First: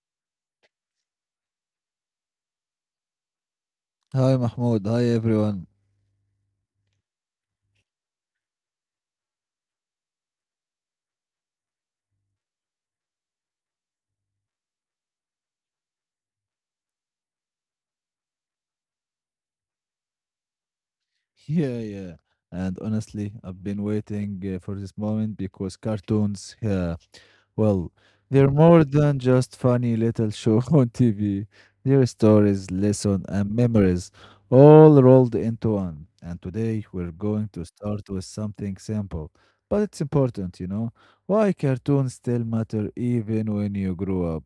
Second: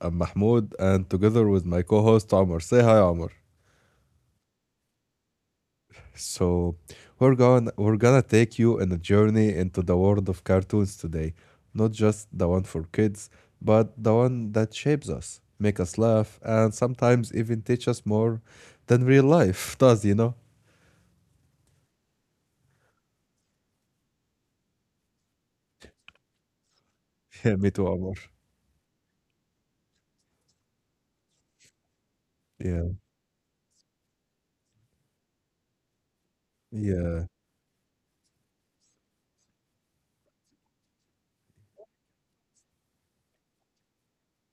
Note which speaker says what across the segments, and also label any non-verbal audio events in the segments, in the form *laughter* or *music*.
Speaker 1: I'm Mahmoud, and together with my co-host Omar. Say hi, Omar.
Speaker 2: Hi Mahmoud, hi everyone.
Speaker 1: So we're gonna take you on a journey into the world of cartoons today, not just the one for kids, but the one that shapes us, make us laugh, and sometimes even teach us more than real life *laughs* does. You know?
Speaker 2: Yeah, yeah. And honestly, I've been waiting for this moment because cartoons, yeah,
Speaker 1: *laughs* Yeah,
Speaker 2: well,
Speaker 1: me too, Omar.
Speaker 2: they're more than just funny little show *laughs* on TV. They're stories,
Speaker 1: Yeah,
Speaker 2: lessons, and memories all rolled into one. And today we're
Speaker 1: yeah,
Speaker 2: going to start with something simple, but it's important. Why cartoons still matter even when you grow up?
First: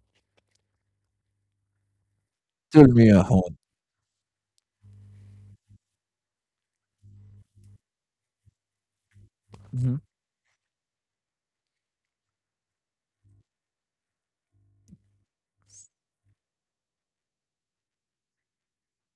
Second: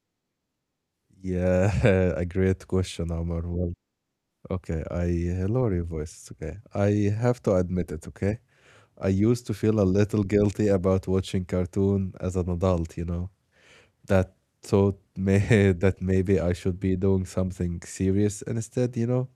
Speaker 1: yeah. *laughs* A great
Speaker 2: Tell
Speaker 1: question,
Speaker 2: me,
Speaker 1: Omar.
Speaker 2: Mahmoud.
Speaker 1: Well. Okay, I lower your voice. It's okay. I have to admit it, okay? I used to feel a
Speaker 2: Mhm.
Speaker 1: little guilty about watching cartoon as an adult. That thought may *laughs* That maybe I should be doing something serious instead.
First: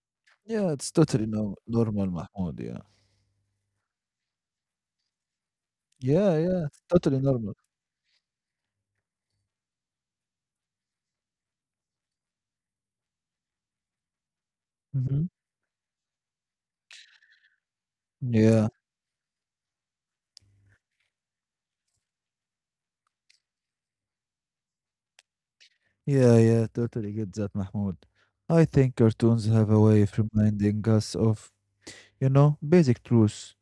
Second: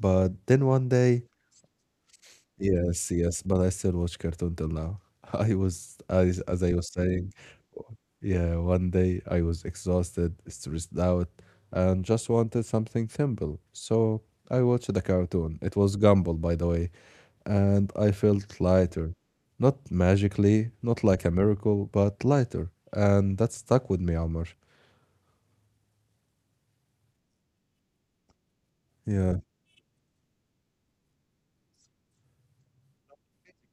Speaker 1: But then
Speaker 2: Yeah,
Speaker 1: one
Speaker 2: it's
Speaker 1: day.
Speaker 2: totally no normal, Mahmoud. Yeah.
Speaker 1: Yes, yes, but I still watch cartoon till now. *laughs* I was, as
Speaker 2: Yeah,
Speaker 1: as
Speaker 2: yeah,
Speaker 1: I
Speaker 2: it's
Speaker 1: was
Speaker 2: totally
Speaker 1: saying,
Speaker 2: normal.
Speaker 1: yeah, one day I was exhausted, stressed out, and just wanted something simple. So I watched the
Speaker 2: Mhm.
Speaker 1: cartoon. It was Gumball, by the way, and I felt
Speaker 2: Yeah,
Speaker 1: lighter. Not magically, not like a miracle, but lighter. And that stuck with me, Amr.
Speaker 2: yeah, yeah, totally get that, Mahmoud. I think
Speaker 1: Yeah,
Speaker 2: cartoons have a way of reminding us of, you know, basic truths.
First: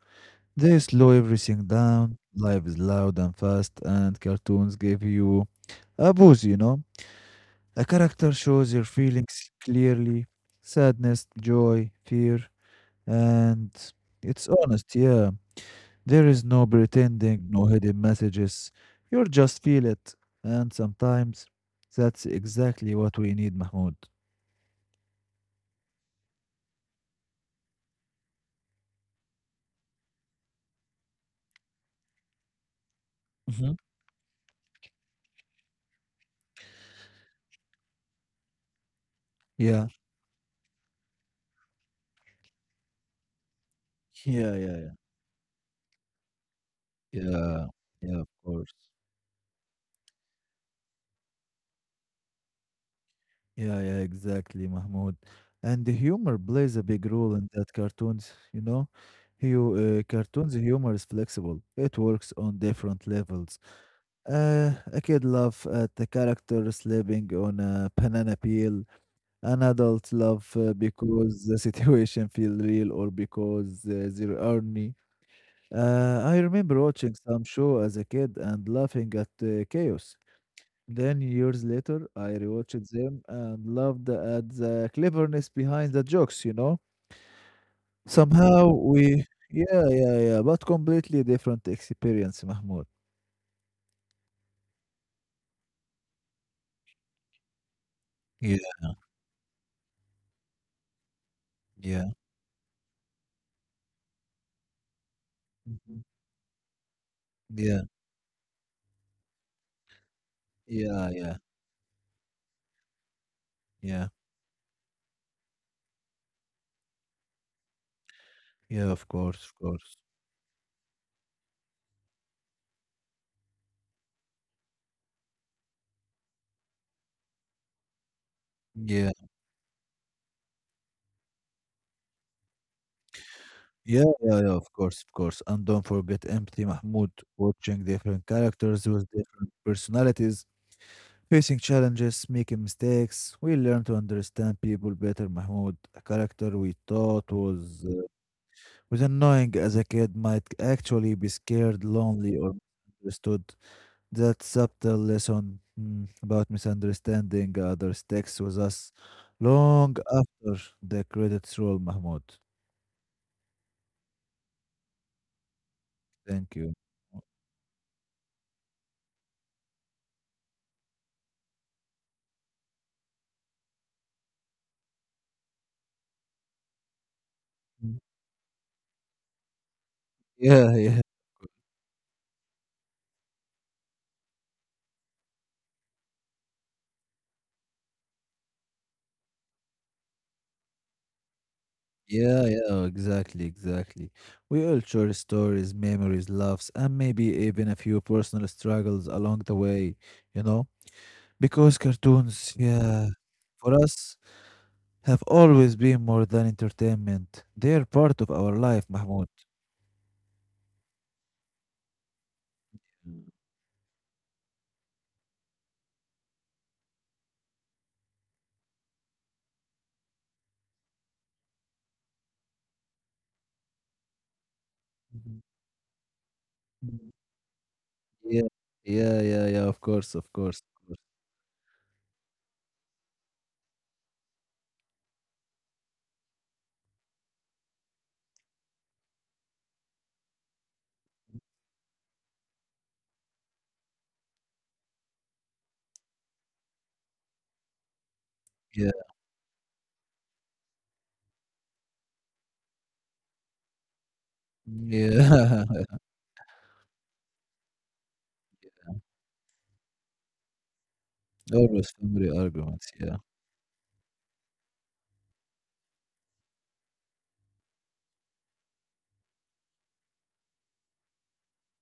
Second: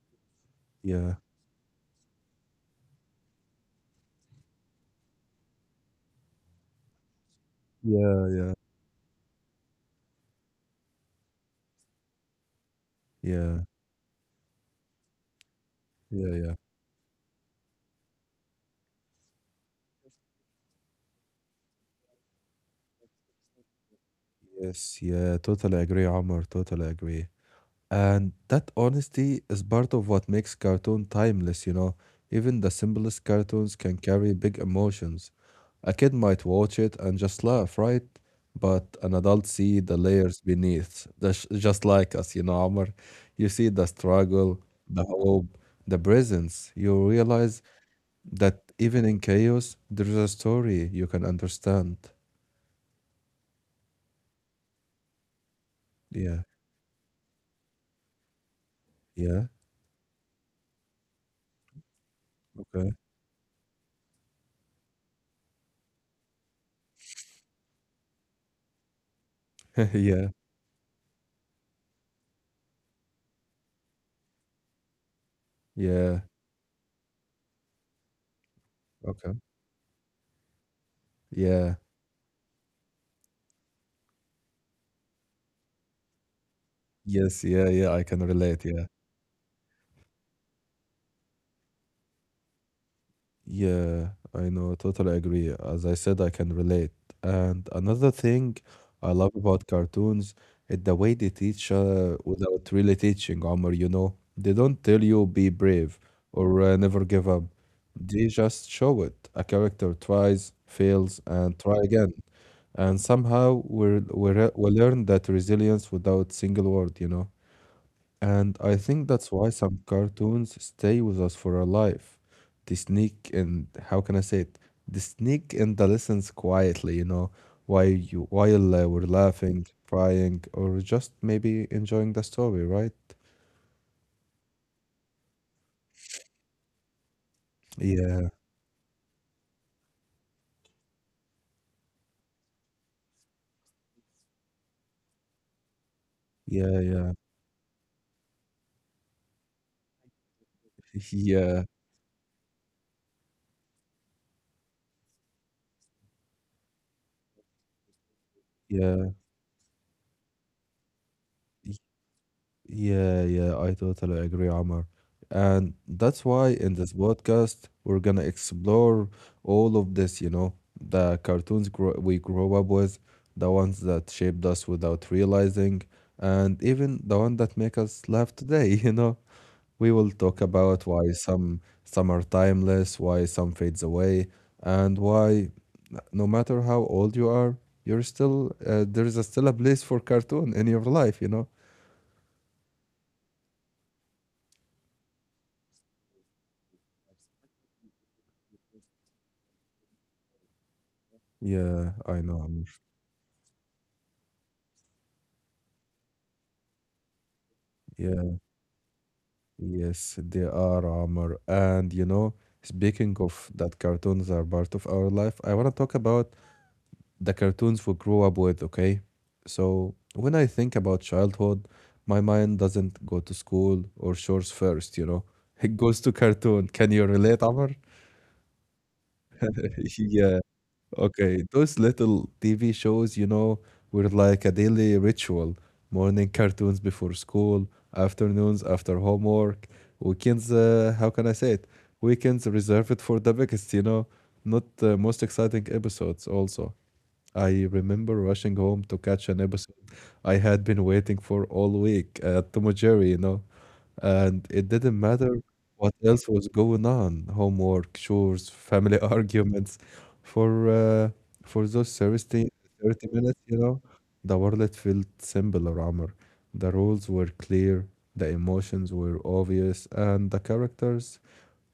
Speaker 2: They slow
Speaker 1: yeah,
Speaker 2: everything down, life is loud and fast, and cartoons give you a boost? A
Speaker 1: yeah,
Speaker 2: character
Speaker 1: yeah,
Speaker 2: shows your feelings clearly, sadness, joy, fear,
Speaker 1: yeah,
Speaker 2: and it's honest, yeah. There
Speaker 1: yeah,
Speaker 2: is
Speaker 1: yeah.
Speaker 2: no pretending, no hidden messages. You just feel it. And sometimes that's exactly what we need, Mahmoud.
Speaker 1: Yes, yeah, totally agree, Amr, totally agree. And that honesty is part of what makes cartoon timeless. Even the simplest
Speaker 2: Hmm.
Speaker 1: cartoons can carry big emotions. A kid might watch it and just laugh, right? But an adult see
Speaker 2: Yeah.
Speaker 1: the layers beneath, just like us, Amr. You see the
Speaker 2: Yeah,
Speaker 1: struggle,
Speaker 2: yeah, yeah,
Speaker 1: the hope, the presence. You realize
Speaker 2: yeah, yeah, of
Speaker 1: that
Speaker 2: course.
Speaker 1: even in chaos, there's a story you can understand.
Speaker 2: Yeah, yeah, exactly, Mahmoud. And the humor
Speaker 1: Yeah,
Speaker 2: plays a big role in that cartoons, you know?
Speaker 1: yeah,
Speaker 2: You, cartoons humor is flexible. It works on
Speaker 1: okay.
Speaker 2: different levels. A kid laugh at the character slipping on a banana peel. An
Speaker 1: *laughs*
Speaker 2: adult
Speaker 1: yeah,
Speaker 2: love because the *laughs* situation feel real or because they're earning.
Speaker 1: yeah,
Speaker 2: I remember watching some show as a kid and laughing at
Speaker 1: okay.
Speaker 2: chaos. Then years
Speaker 1: Yeah.
Speaker 2: later, I rewatched them and loved at the cleverness behind the jokes. You know,
Speaker 1: Yes, yeah, yeah, I can
Speaker 2: somehow
Speaker 1: relate, yeah.
Speaker 2: we, yeah, yeah, yeah, but completely different experience, Mahmoud.
Speaker 1: Yeah, I know, totally agree. As I said, I can relate. And another
Speaker 2: Yeah,
Speaker 1: thing I love about cartoons is the way they teach
Speaker 2: yeah,
Speaker 1: without really teaching, Omar. They don't tell you be
Speaker 2: mhm,
Speaker 1: brave or never give up.
Speaker 2: yeah,
Speaker 1: They just show it. A character tries,
Speaker 2: yeah,
Speaker 1: fails,
Speaker 2: yeah,
Speaker 1: and try again. And somehow
Speaker 2: yeah,
Speaker 1: we learn that resilience without single word. And I
Speaker 2: yeah. Of
Speaker 1: think that's
Speaker 2: course, of
Speaker 1: why some
Speaker 2: course.
Speaker 1: cartoons stay with us for our life. They sneak and how can I say it? They sneak in the lessons quietly, while
Speaker 2: Yeah.
Speaker 1: we're laughing, crying, or just maybe enjoying the story, right?
Speaker 2: Yeah, yeah, yeah, of course, of course. And don't forget Empty Mahmoud, watching different
Speaker 1: Yeah,
Speaker 2: characters with different personalities, facing challenges, making mistakes. We learn to understand people better. Mahmoud, a character we
Speaker 1: yeah, yeah,
Speaker 2: thought was annoying as a kid, might actually
Speaker 1: *laughs*
Speaker 2: be
Speaker 1: yeah,
Speaker 2: scared, lonely, or misunderstood. That subtle lesson, mm, about misunderstanding others sticks with us
Speaker 1: yeah,
Speaker 2: long after the credits roll, Mahmoud.
Speaker 1: Yeah, yeah, I totally agree, Omar. And that's
Speaker 2: Thank
Speaker 1: why
Speaker 2: you.
Speaker 1: in this podcast, we're gonna explore all of this, the cartoons grow we grow up with, the ones that shaped us without realizing, and even the one that make
Speaker 2: Mm.
Speaker 1: us laugh today, *laughs*. We will talk
Speaker 2: Yeah, *laughs*
Speaker 1: about
Speaker 2: yeah.
Speaker 1: why some are timeless, why some fades away, and why no matter how old you are, you're still there is a still a place for cartoon in your life.
Speaker 2: Yeah, yeah, exactly, exactly. We all share stories, memories, laughs, and maybe even a few personal struggles along the way, you know? Because
Speaker 1: Yeah, I know,
Speaker 2: cartoons,
Speaker 1: Amr.
Speaker 2: yeah, for us, have always been more than entertainment. They are part of
Speaker 1: Yeah,
Speaker 2: our life, Mahmoud.
Speaker 1: yes, they are, Amr. And speaking of that cartoons are part of our life, I want to talk about the cartoons we grew up with, okay? So, when I think about childhood, my mind doesn't go to school or chores first.
Speaker 2: Mhm.
Speaker 1: It goes to cartoon. Can you relate, Amr?
Speaker 2: Yeah, yeah, yeah, yeah, of
Speaker 1: *laughs*
Speaker 2: course, of
Speaker 1: Yeah,
Speaker 2: course, of course.
Speaker 1: okay, those little TV shows, were like a daily ritual. Morning cartoons before school, afternoons after homework, weekends, how can I say it? Weekends reserved for the biggest, not the most exciting episodes also. I remember rushing
Speaker 2: Yeah,
Speaker 1: home to catch an episode I had been waiting for all week, Tom and Jerry. And it didn't matter
Speaker 2: yeah. *laughs*
Speaker 1: what else was going on, homework, chores, family *laughs* arguments. For uh, for
Speaker 2: Always
Speaker 1: those
Speaker 2: family
Speaker 1: thirty
Speaker 2: arguments,
Speaker 1: thirty
Speaker 2: yeah.
Speaker 1: minutes, the world felt simpler, Amr. The rules were clear, the emotions were obvious, and the characters,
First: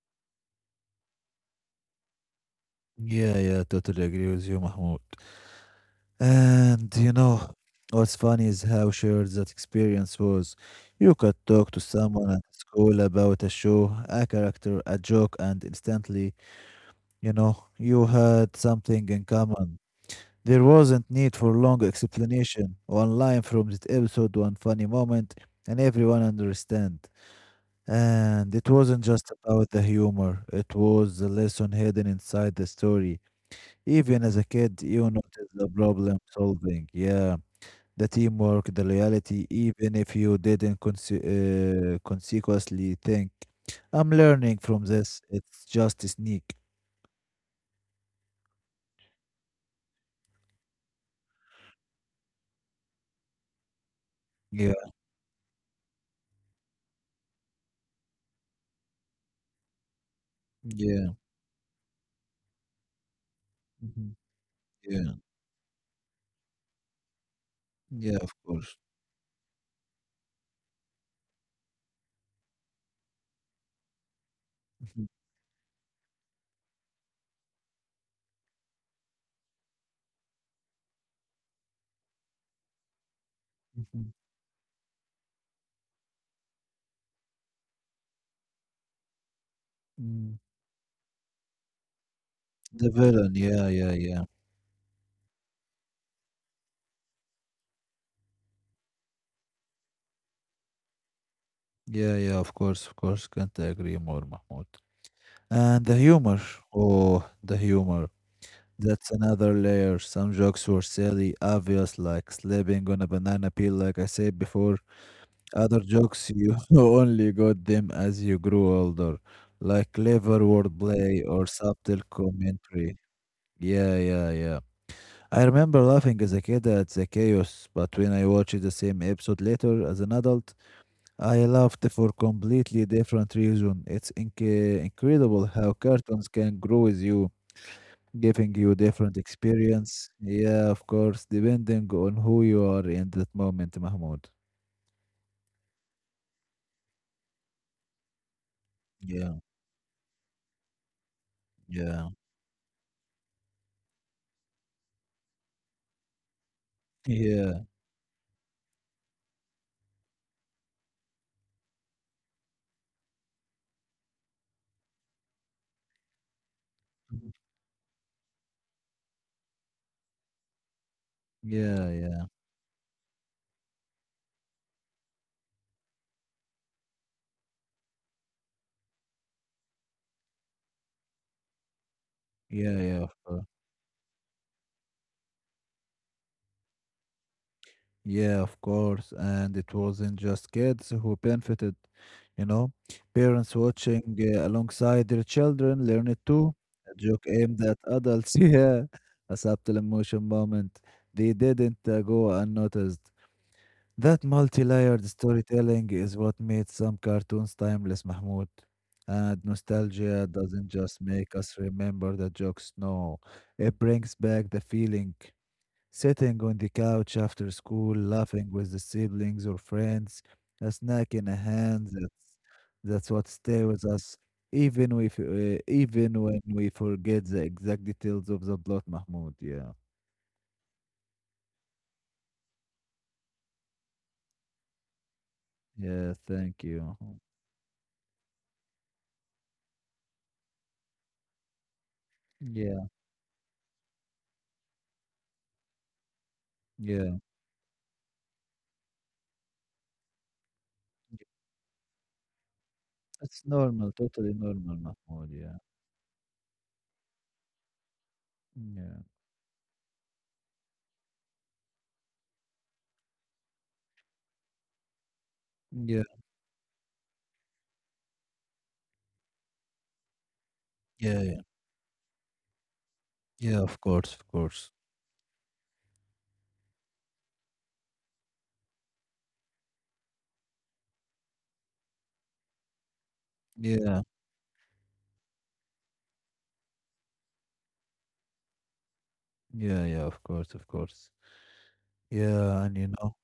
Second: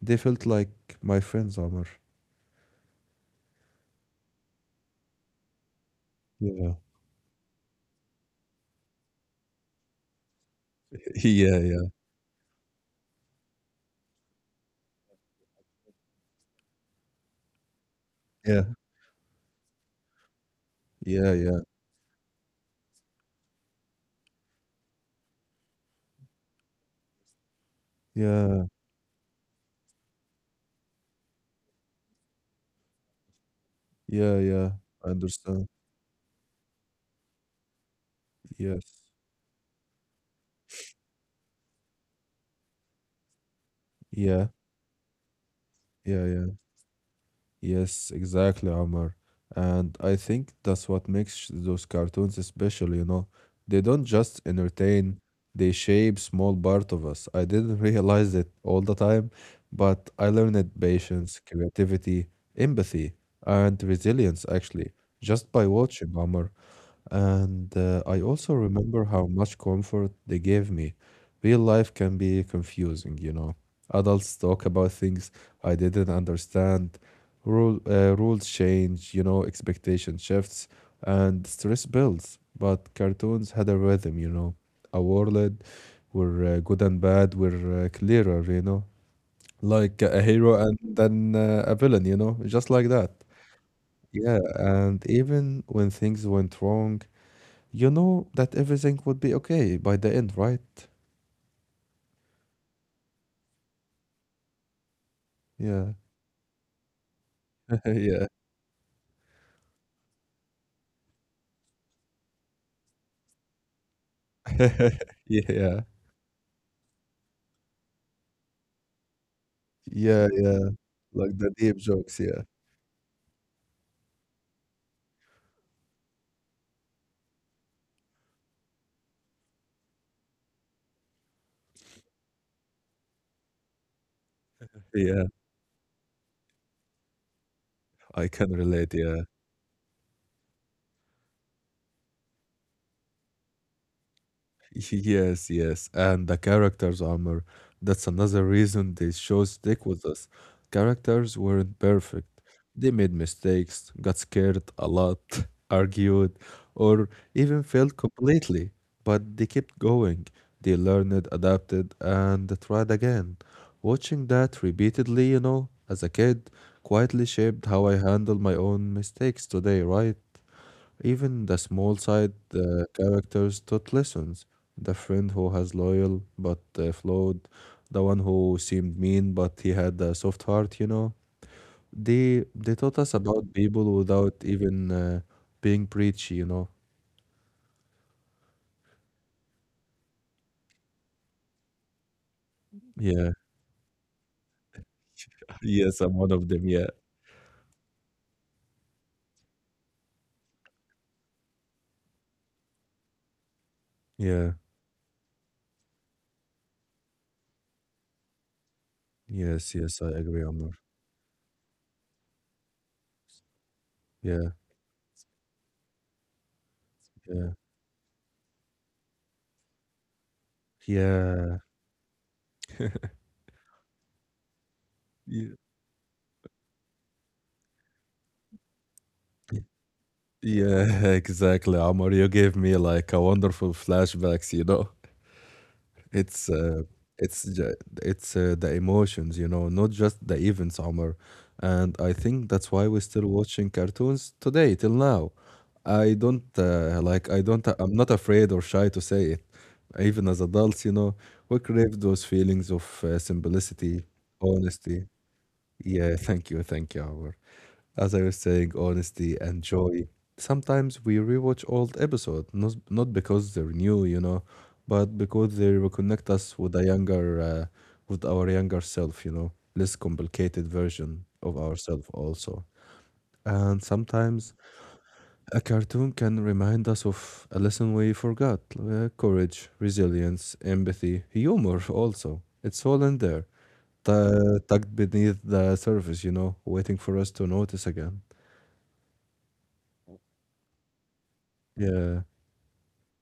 Speaker 1: they felt like my friends, Amr.
Speaker 2: Yeah, yeah, totally agree with you, Mahmoud.
Speaker 1: Yeah.
Speaker 2: And you know, what's funny is how shared that experience was. You
Speaker 1: *laughs*
Speaker 2: could
Speaker 1: Yeah,
Speaker 2: talk to
Speaker 1: yeah.
Speaker 2: someone at school about a show, a character, a joke, and instantly, you know, you had
Speaker 1: Yeah.
Speaker 2: something in common. There wasn't
Speaker 1: Yeah,
Speaker 2: need for
Speaker 1: yeah.
Speaker 2: long explanation. One line from that episode, one funny moment, and everyone understand. And
Speaker 1: Yeah,
Speaker 2: it wasn't just about the humor, it was the lesson hidden inside the story. Even as
Speaker 1: yeah,
Speaker 2: a
Speaker 1: yeah.
Speaker 2: kid, you
Speaker 1: I
Speaker 2: noticed the
Speaker 1: understand.
Speaker 2: problem solving. Yeah, the teamwork, the
Speaker 1: Yes.
Speaker 2: loyalty, even if you didn't consequently think, I'm
Speaker 1: Yeah,
Speaker 2: learning from this. It's just a
Speaker 1: yeah,
Speaker 2: sneak.
Speaker 1: yeah. Yes, exactly, Amar. And I think that's what makes those cartoons special. They don't just
Speaker 2: Yeah,
Speaker 1: entertain, they shape small part of us. I didn't *laughs* realize it all the time, but I learned
Speaker 2: yeah,
Speaker 1: patience, creativity, empathy, and
Speaker 2: mhm,
Speaker 1: resilience actually
Speaker 2: yeah,
Speaker 1: just by watching Amar. And
Speaker 2: yeah,
Speaker 1: I
Speaker 2: of
Speaker 1: also
Speaker 2: course.
Speaker 1: remember how much comfort they gave me. Real life can be confusing. Adults talk about
Speaker 2: Mhm,
Speaker 1: things I didn't understand. Rules change, expectation shifts, and stress builds. But cartoons had a
Speaker 2: mhm,
Speaker 1: rhythm, a world where good and bad were clearer, like a
Speaker 2: mm.
Speaker 1: hero and then a villain, just like
Speaker 2: The
Speaker 1: that.
Speaker 2: villain, yeah, yeah, yeah.
Speaker 1: Yeah, and even when things went wrong, you know that everything would be okay by the end, right?
Speaker 2: Yeah, yeah, of course, of course. Can't agree more, Mahmoud. And
Speaker 1: Yeah.
Speaker 2: the humor. Oh, the
Speaker 1: *laughs*
Speaker 2: humor.
Speaker 1: Yeah.
Speaker 2: That's another layer. Some jokes were silly, obvious, like slipping on a banana peel, like I said before.
Speaker 1: *laughs*
Speaker 2: Other
Speaker 1: Yeah.
Speaker 2: jokes you *laughs* only got them as you grew older, like
Speaker 1: Yeah,
Speaker 2: clever
Speaker 1: yeah.
Speaker 2: wordplay
Speaker 1: Like
Speaker 2: or
Speaker 1: the deep
Speaker 2: subtle
Speaker 1: jokes, yeah.
Speaker 2: commentary. Yeah, yeah, yeah. I remember laughing as a kid at the chaos, but when I watched the same episode later as an adult, I laughed for completely different reason.
Speaker 1: Yeah,
Speaker 2: Incredible how cartoons can grow with you,
Speaker 1: I can
Speaker 2: giving you
Speaker 1: relate,
Speaker 2: different
Speaker 1: yeah.
Speaker 2: experience. Yeah, of course, depending on who you are in that moment, Mahmoud.
Speaker 1: *laughs* Yes, yes. And the characters' armor. That's another reason these
Speaker 2: Yeah,
Speaker 1: shows stick with us. Characters weren't
Speaker 2: yeah,
Speaker 1: perfect. They made mistakes, got scared a lot, *laughs* argued, or even
Speaker 2: yeah.
Speaker 1: failed completely. But they kept going. They learned, adapted, and tried again. Watching that repeatedly, as a kid, quietly shaped how I handle my own mistakes today, right? Even the
Speaker 2: Yeah,
Speaker 1: small
Speaker 2: yeah,
Speaker 1: side characters taught lessons. The friend who has loyal but flawed, the one who seemed mean but he had a soft heart. They
Speaker 2: yeah,
Speaker 1: taught
Speaker 2: yeah,
Speaker 1: us about people without even being preachy.
Speaker 2: yeah, of course. And it wasn't just kids who benefited, you know.
Speaker 1: Yeah.
Speaker 2: Parents watching alongside their
Speaker 1: *laughs*
Speaker 2: children
Speaker 1: Yes,
Speaker 2: learn
Speaker 1: I'm
Speaker 2: it
Speaker 1: one of
Speaker 2: too.
Speaker 1: them. Yeah.
Speaker 2: A joke aimed at adults, *laughs* yeah, a subtle emotion moment. They didn't go unnoticed. That
Speaker 1: Yeah.
Speaker 2: multi-layered storytelling is what made some cartoons timeless, Mahmoud. And
Speaker 1: Yes. Yes, I
Speaker 2: nostalgia
Speaker 1: agree,
Speaker 2: doesn't
Speaker 1: Amr.
Speaker 2: just make us remember the jokes, no. It brings back
Speaker 1: Yeah.
Speaker 2: the feeling. Sitting on the couch after
Speaker 1: Yeah.
Speaker 2: school, laughing with the siblings or friends, a snack in a
Speaker 1: Yeah.
Speaker 2: hand, that's what stays with us, even, if,
Speaker 1: Yeah.
Speaker 2: even when we forget the exact details of the plot, Mahmoud. Yeah.
Speaker 1: Yeah, *laughs* exactly, Omar. You gave me like a wonderful flashbacks.
Speaker 2: Yeah,
Speaker 1: It's
Speaker 2: thank
Speaker 1: uh,
Speaker 2: you.
Speaker 1: it's ju- it's the emotions, not just the events, Omar. And I think that's
Speaker 2: Yeah,
Speaker 1: why we're still watching cartoons today till now. I don't
Speaker 2: yeah.
Speaker 1: like I don't I'm not afraid or shy to say it. Even as adults, we crave those feelings of
Speaker 2: It's normal,
Speaker 1: simplicity,
Speaker 2: totally normal,
Speaker 1: honesty.
Speaker 2: Mahmoud. Yeah,
Speaker 1: Yeah, thank you, Omar. As I was saying,
Speaker 2: yeah,
Speaker 1: honesty and joy. Sometimes we rewatch old episodes, not because they're new, but because they
Speaker 2: yeah,
Speaker 1: reconnect us with with our younger self, less complicated
Speaker 2: yeah,
Speaker 1: version
Speaker 2: yeah,
Speaker 1: of ourselves also.
Speaker 2: yeah, of
Speaker 1: And
Speaker 2: course, of
Speaker 1: sometimes
Speaker 2: course.
Speaker 1: a cartoon can remind us of a lesson we forgot, courage, resilience, empathy, humor also. It's all in there,
Speaker 2: Yeah,
Speaker 1: tucked beneath the surface, waiting for us to notice again.
Speaker 2: yeah, yeah, of course, of course.
Speaker 1: Yeah.
Speaker 2: Yeah, and you know,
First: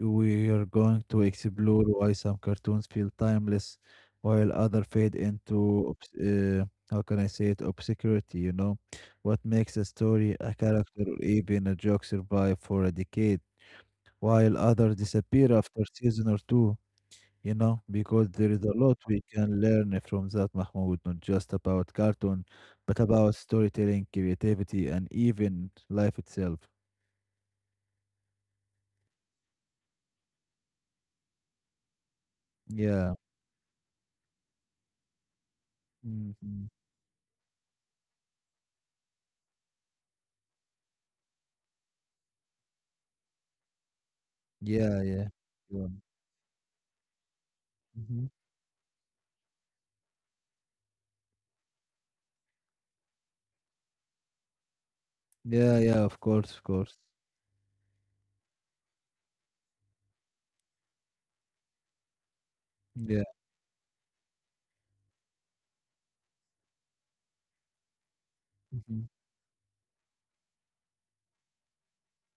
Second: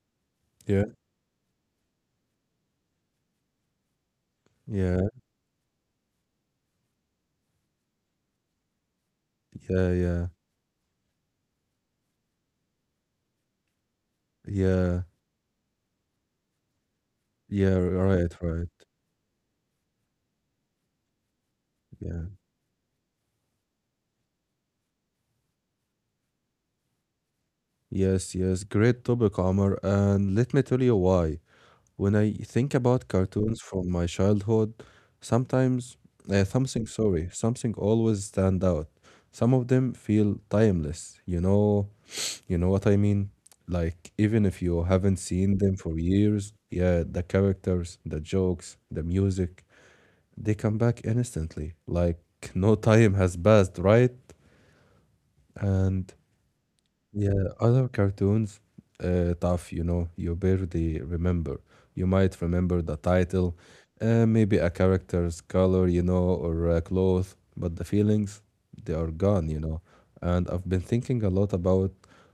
Speaker 2: we are
Speaker 1: Yeah,
Speaker 2: going to explore why some cartoons feel timeless while other
Speaker 1: yeah,
Speaker 2: fade into, how can I say it, obscurity, you know? What makes a
Speaker 1: yeah, yeah,
Speaker 2: story, a character, or even a joke survive for a decade while others
Speaker 1: yeah,
Speaker 2: disappear after season or two, you
Speaker 1: yeah,
Speaker 2: know? Because
Speaker 1: right,
Speaker 2: there is
Speaker 1: right.
Speaker 2: a lot we can learn from that, Mahmoud, not just about
Speaker 1: Yeah,
Speaker 2: cartoon, but about storytelling, creativity, and even life itself.
Speaker 1: yes, yes. Great topic, Omar. And let me tell you why. When I think about
Speaker 2: Yeah.
Speaker 1: cartoons from my childhood, sometimes
Speaker 2: Mhm.
Speaker 1: something, sorry, something always stand out. Some of them feel timeless. You know what I mean? Like even if you
Speaker 2: Yeah,
Speaker 1: haven't
Speaker 2: yeah.
Speaker 1: seen them
Speaker 2: Go
Speaker 1: for
Speaker 2: on.
Speaker 1: years, yeah, the characters, the
Speaker 2: Mm-hmm.
Speaker 1: jokes, the music. They come back instantly, like no time has passed, right?
Speaker 2: Yeah, yeah,
Speaker 1: And
Speaker 2: of course, of course.
Speaker 1: yeah, other cartoons, tough, you barely remember. You might remember the
Speaker 2: Yeah,
Speaker 1: title, maybe a character's color, or a cloth, but the feelings, they
Speaker 2: mhm,
Speaker 1: are gone. And I've been thinking a lot about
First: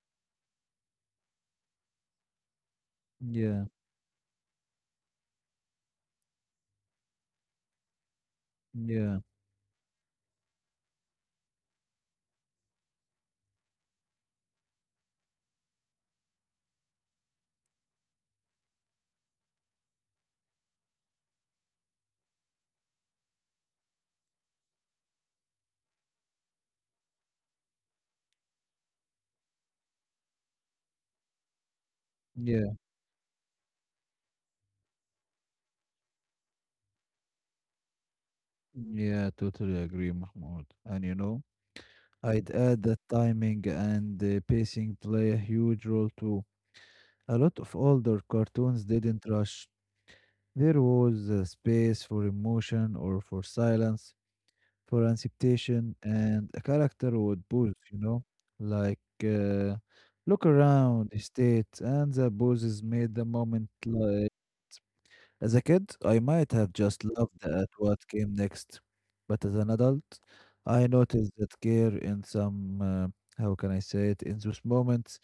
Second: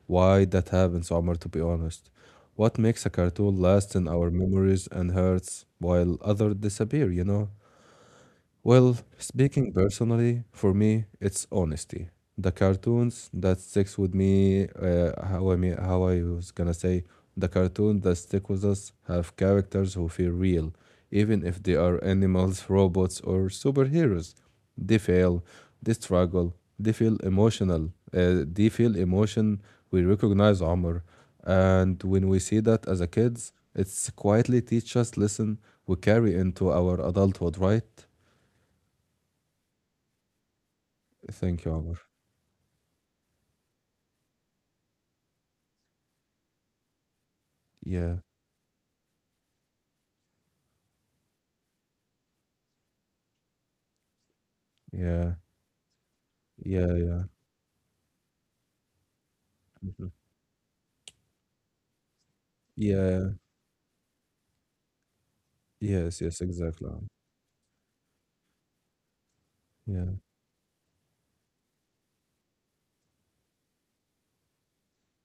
Speaker 1: why that happens, Omar, to be honest. What makes a cartoon
Speaker 2: yeah,
Speaker 1: last in our memories and hearts while others disappear, you know? Well,
Speaker 2: yeah,
Speaker 1: speaking personally, for me, it's honesty. The cartoons that sticks with me, how I mean, how I was gonna say, the cartoon that stick with us have characters who feel real, even if they are animals, *laughs* robots, or superheroes. They fail, they struggle, they feel emotional, they feel emotion. We recognize Omar, and when we see
Speaker 2: yeah,
Speaker 1: that as a kids, it's quietly teach us lesson we carry into our adulthood, right?
Speaker 2: yeah, totally agree, Mahmoud. And you know,
Speaker 1: Thank you, Albert.
Speaker 2: I'd add that timing and pacing play a huge role too. A lot of
Speaker 1: Yeah,
Speaker 2: older cartoons didn't rush. There was space for emotion or for silence, for
Speaker 1: yeah,
Speaker 2: anticipation, and a
Speaker 1: yeah,
Speaker 2: character
Speaker 1: yeah.
Speaker 2: would pause, you know, like uh,
Speaker 1: Mhm.
Speaker 2: look around, hesitate, and the pauses made the
Speaker 1: Yeah,
Speaker 2: moment li. As a kid, I
Speaker 1: yes, yes,
Speaker 2: might have
Speaker 1: exactly.
Speaker 2: just
Speaker 1: Amr.
Speaker 2: laughed at what came next, but as an adult,
Speaker 1: Yeah,
Speaker 2: I noticed that care in how can I say it, in those moments,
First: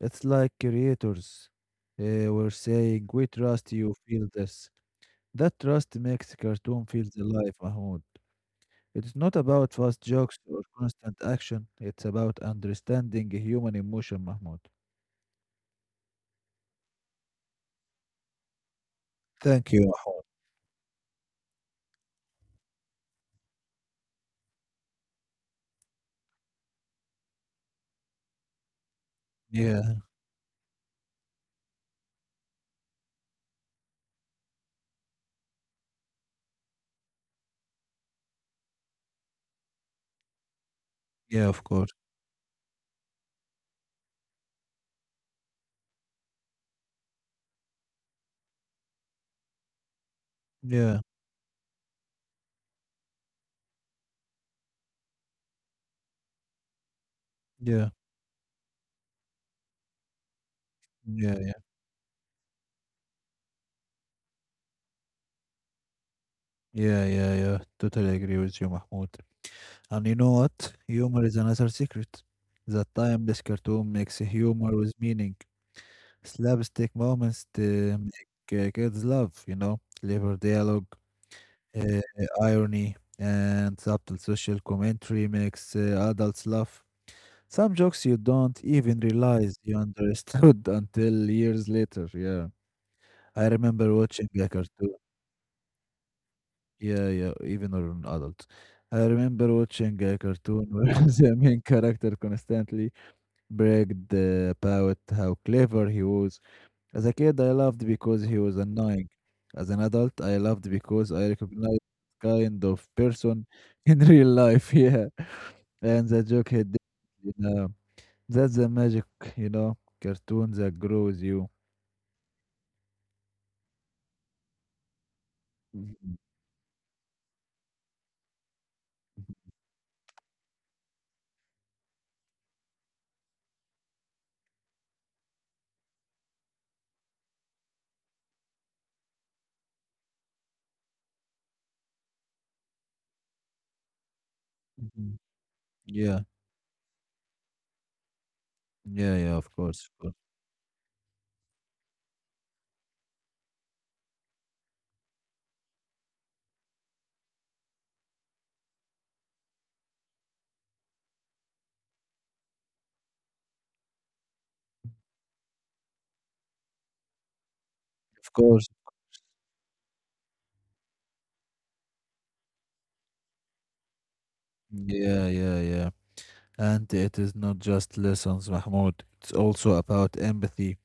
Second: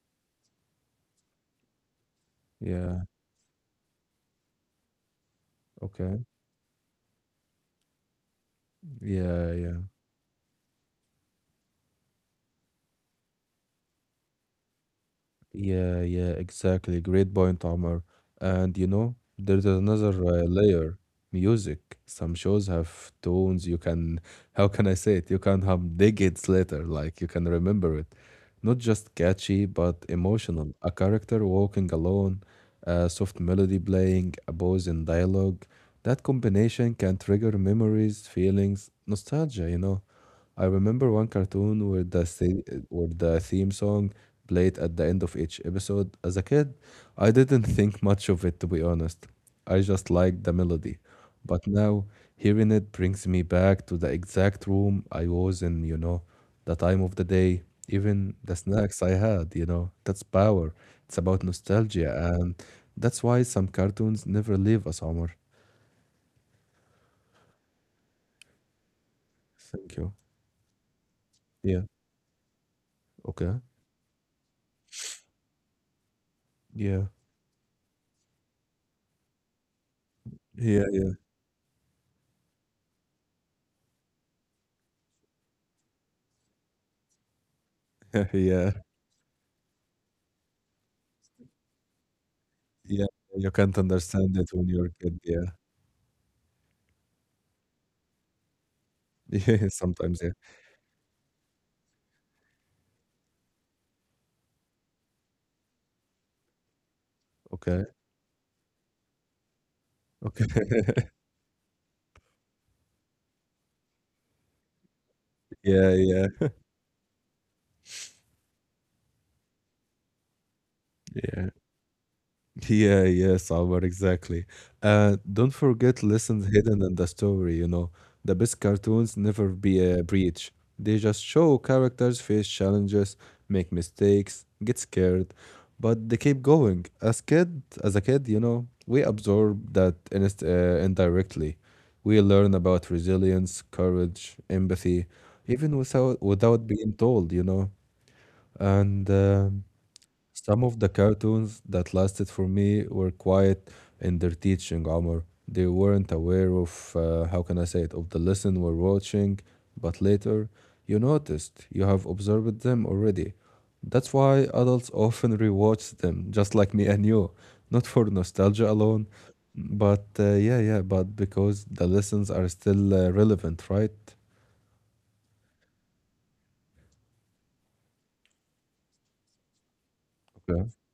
Speaker 2: it's like creators uh, were
Speaker 1: yeah,
Speaker 2: saying, we trust you, feel this. That trust
Speaker 1: okay.
Speaker 2: makes cartoon feels alive, Mahmoud. It's not
Speaker 1: Yeah,
Speaker 2: about
Speaker 1: yeah,
Speaker 2: fast jokes or constant action, it's about understanding human emotion, Mahmoud.
Speaker 1: yeah, yeah, exactly. Great point, Omar. And there's
Speaker 2: Thank you.
Speaker 1: another layer music. Some shows have tones you can how can I say it? You can have decades later, like you can remember it. Not just catchy,
Speaker 2: Yeah,
Speaker 1: but emotional. A character walking alone, a soft melody playing, a pause in dialogue. That combination can trigger memories, feelings, nostalgia. I remember one
Speaker 2: yeah, of
Speaker 1: cartoon
Speaker 2: course.
Speaker 1: where the theme song played at the end of each episode. As a kid, I didn't think much of it to be honest. I just liked the melody.
Speaker 2: Yeah,
Speaker 1: But now, hearing it brings me back to the exact room I was in, the time of the day,
Speaker 2: yeah,
Speaker 1: even the snacks I had. That's power. It's about
Speaker 2: yeah.
Speaker 1: nostalgia, and that's why some cartoons never leave us, Omar.
Speaker 2: Yeah, yeah, yeah. Totally agree with you, Mahmoud.
Speaker 1: Thank
Speaker 2: And
Speaker 1: you.
Speaker 2: you know what? Humor is another
Speaker 1: Yeah.
Speaker 2: secret. The timeless
Speaker 1: Okay.
Speaker 2: cartoon makes humor with meaning. Slapstick
Speaker 1: Yeah.
Speaker 2: moments to make kids laugh, you know, clever
Speaker 1: Yeah.
Speaker 2: dialogue,
Speaker 1: Yeah.
Speaker 2: uh, irony, and subtle social commentary makes adults laugh. Some jokes you
Speaker 1: *laughs*
Speaker 2: don't
Speaker 1: yeah.
Speaker 2: even realize you understood *laughs* until years later. Yeah.
Speaker 1: Yeah.
Speaker 2: I
Speaker 1: You can't
Speaker 2: remember watching
Speaker 1: understand it
Speaker 2: a
Speaker 1: when you're a
Speaker 2: cartoon.
Speaker 1: kid. Yeah.
Speaker 2: Yeah, yeah, even or an adult, I
Speaker 1: *laughs*
Speaker 2: remember
Speaker 1: Yeah.
Speaker 2: watching
Speaker 1: Sometimes.
Speaker 2: a
Speaker 1: Yeah.
Speaker 2: cartoon where *laughs* the main character constantly bragged about how clever he was. As a kid, I loved
Speaker 1: Okay.
Speaker 2: because he was annoying. As an adult, I
Speaker 1: Okay.
Speaker 2: loved because
Speaker 1: *laughs*
Speaker 2: I recognized kind of person *laughs* in real life. *laughs*
Speaker 1: yeah.
Speaker 2: Yeah, and the
Speaker 1: Yeah.
Speaker 2: joke he did, you know, that's the magic, you know, cartoon that grows
Speaker 1: Yeah.
Speaker 2: you.
Speaker 1: *laughs* Yeah, yes, Alvar, exactly. Don't forget
Speaker 2: Mhm,
Speaker 1: lessons hidden in the story. The best cartoons never be a breach. They just show characters face challenges, make mistakes, get scared, but they keep going. As a kid, we absorb that inst indirectly. We learn about resilience, courage, empathy,
Speaker 2: mhm.
Speaker 1: even without
Speaker 2: Yeah,
Speaker 1: without being told, you know. And
Speaker 2: yeah, yeah, of course, of course.
Speaker 1: Some of the cartoons that lasted for me were quiet in their teaching, Omar. They weren't aware of, how can I say it, of the lesson we're watching, but later you noticed, you have observed them already. That's why adults often rewatch them, just like me and you. Not for
Speaker 2: Of
Speaker 1: nostalgia
Speaker 2: course.
Speaker 1: alone, but but because the lessons are still relevant, right?
Speaker 2: Yeah, yeah, yeah. And it is not just lessons, Mahmoud. It's also about
Speaker 1: Okay.
Speaker 2: empathy.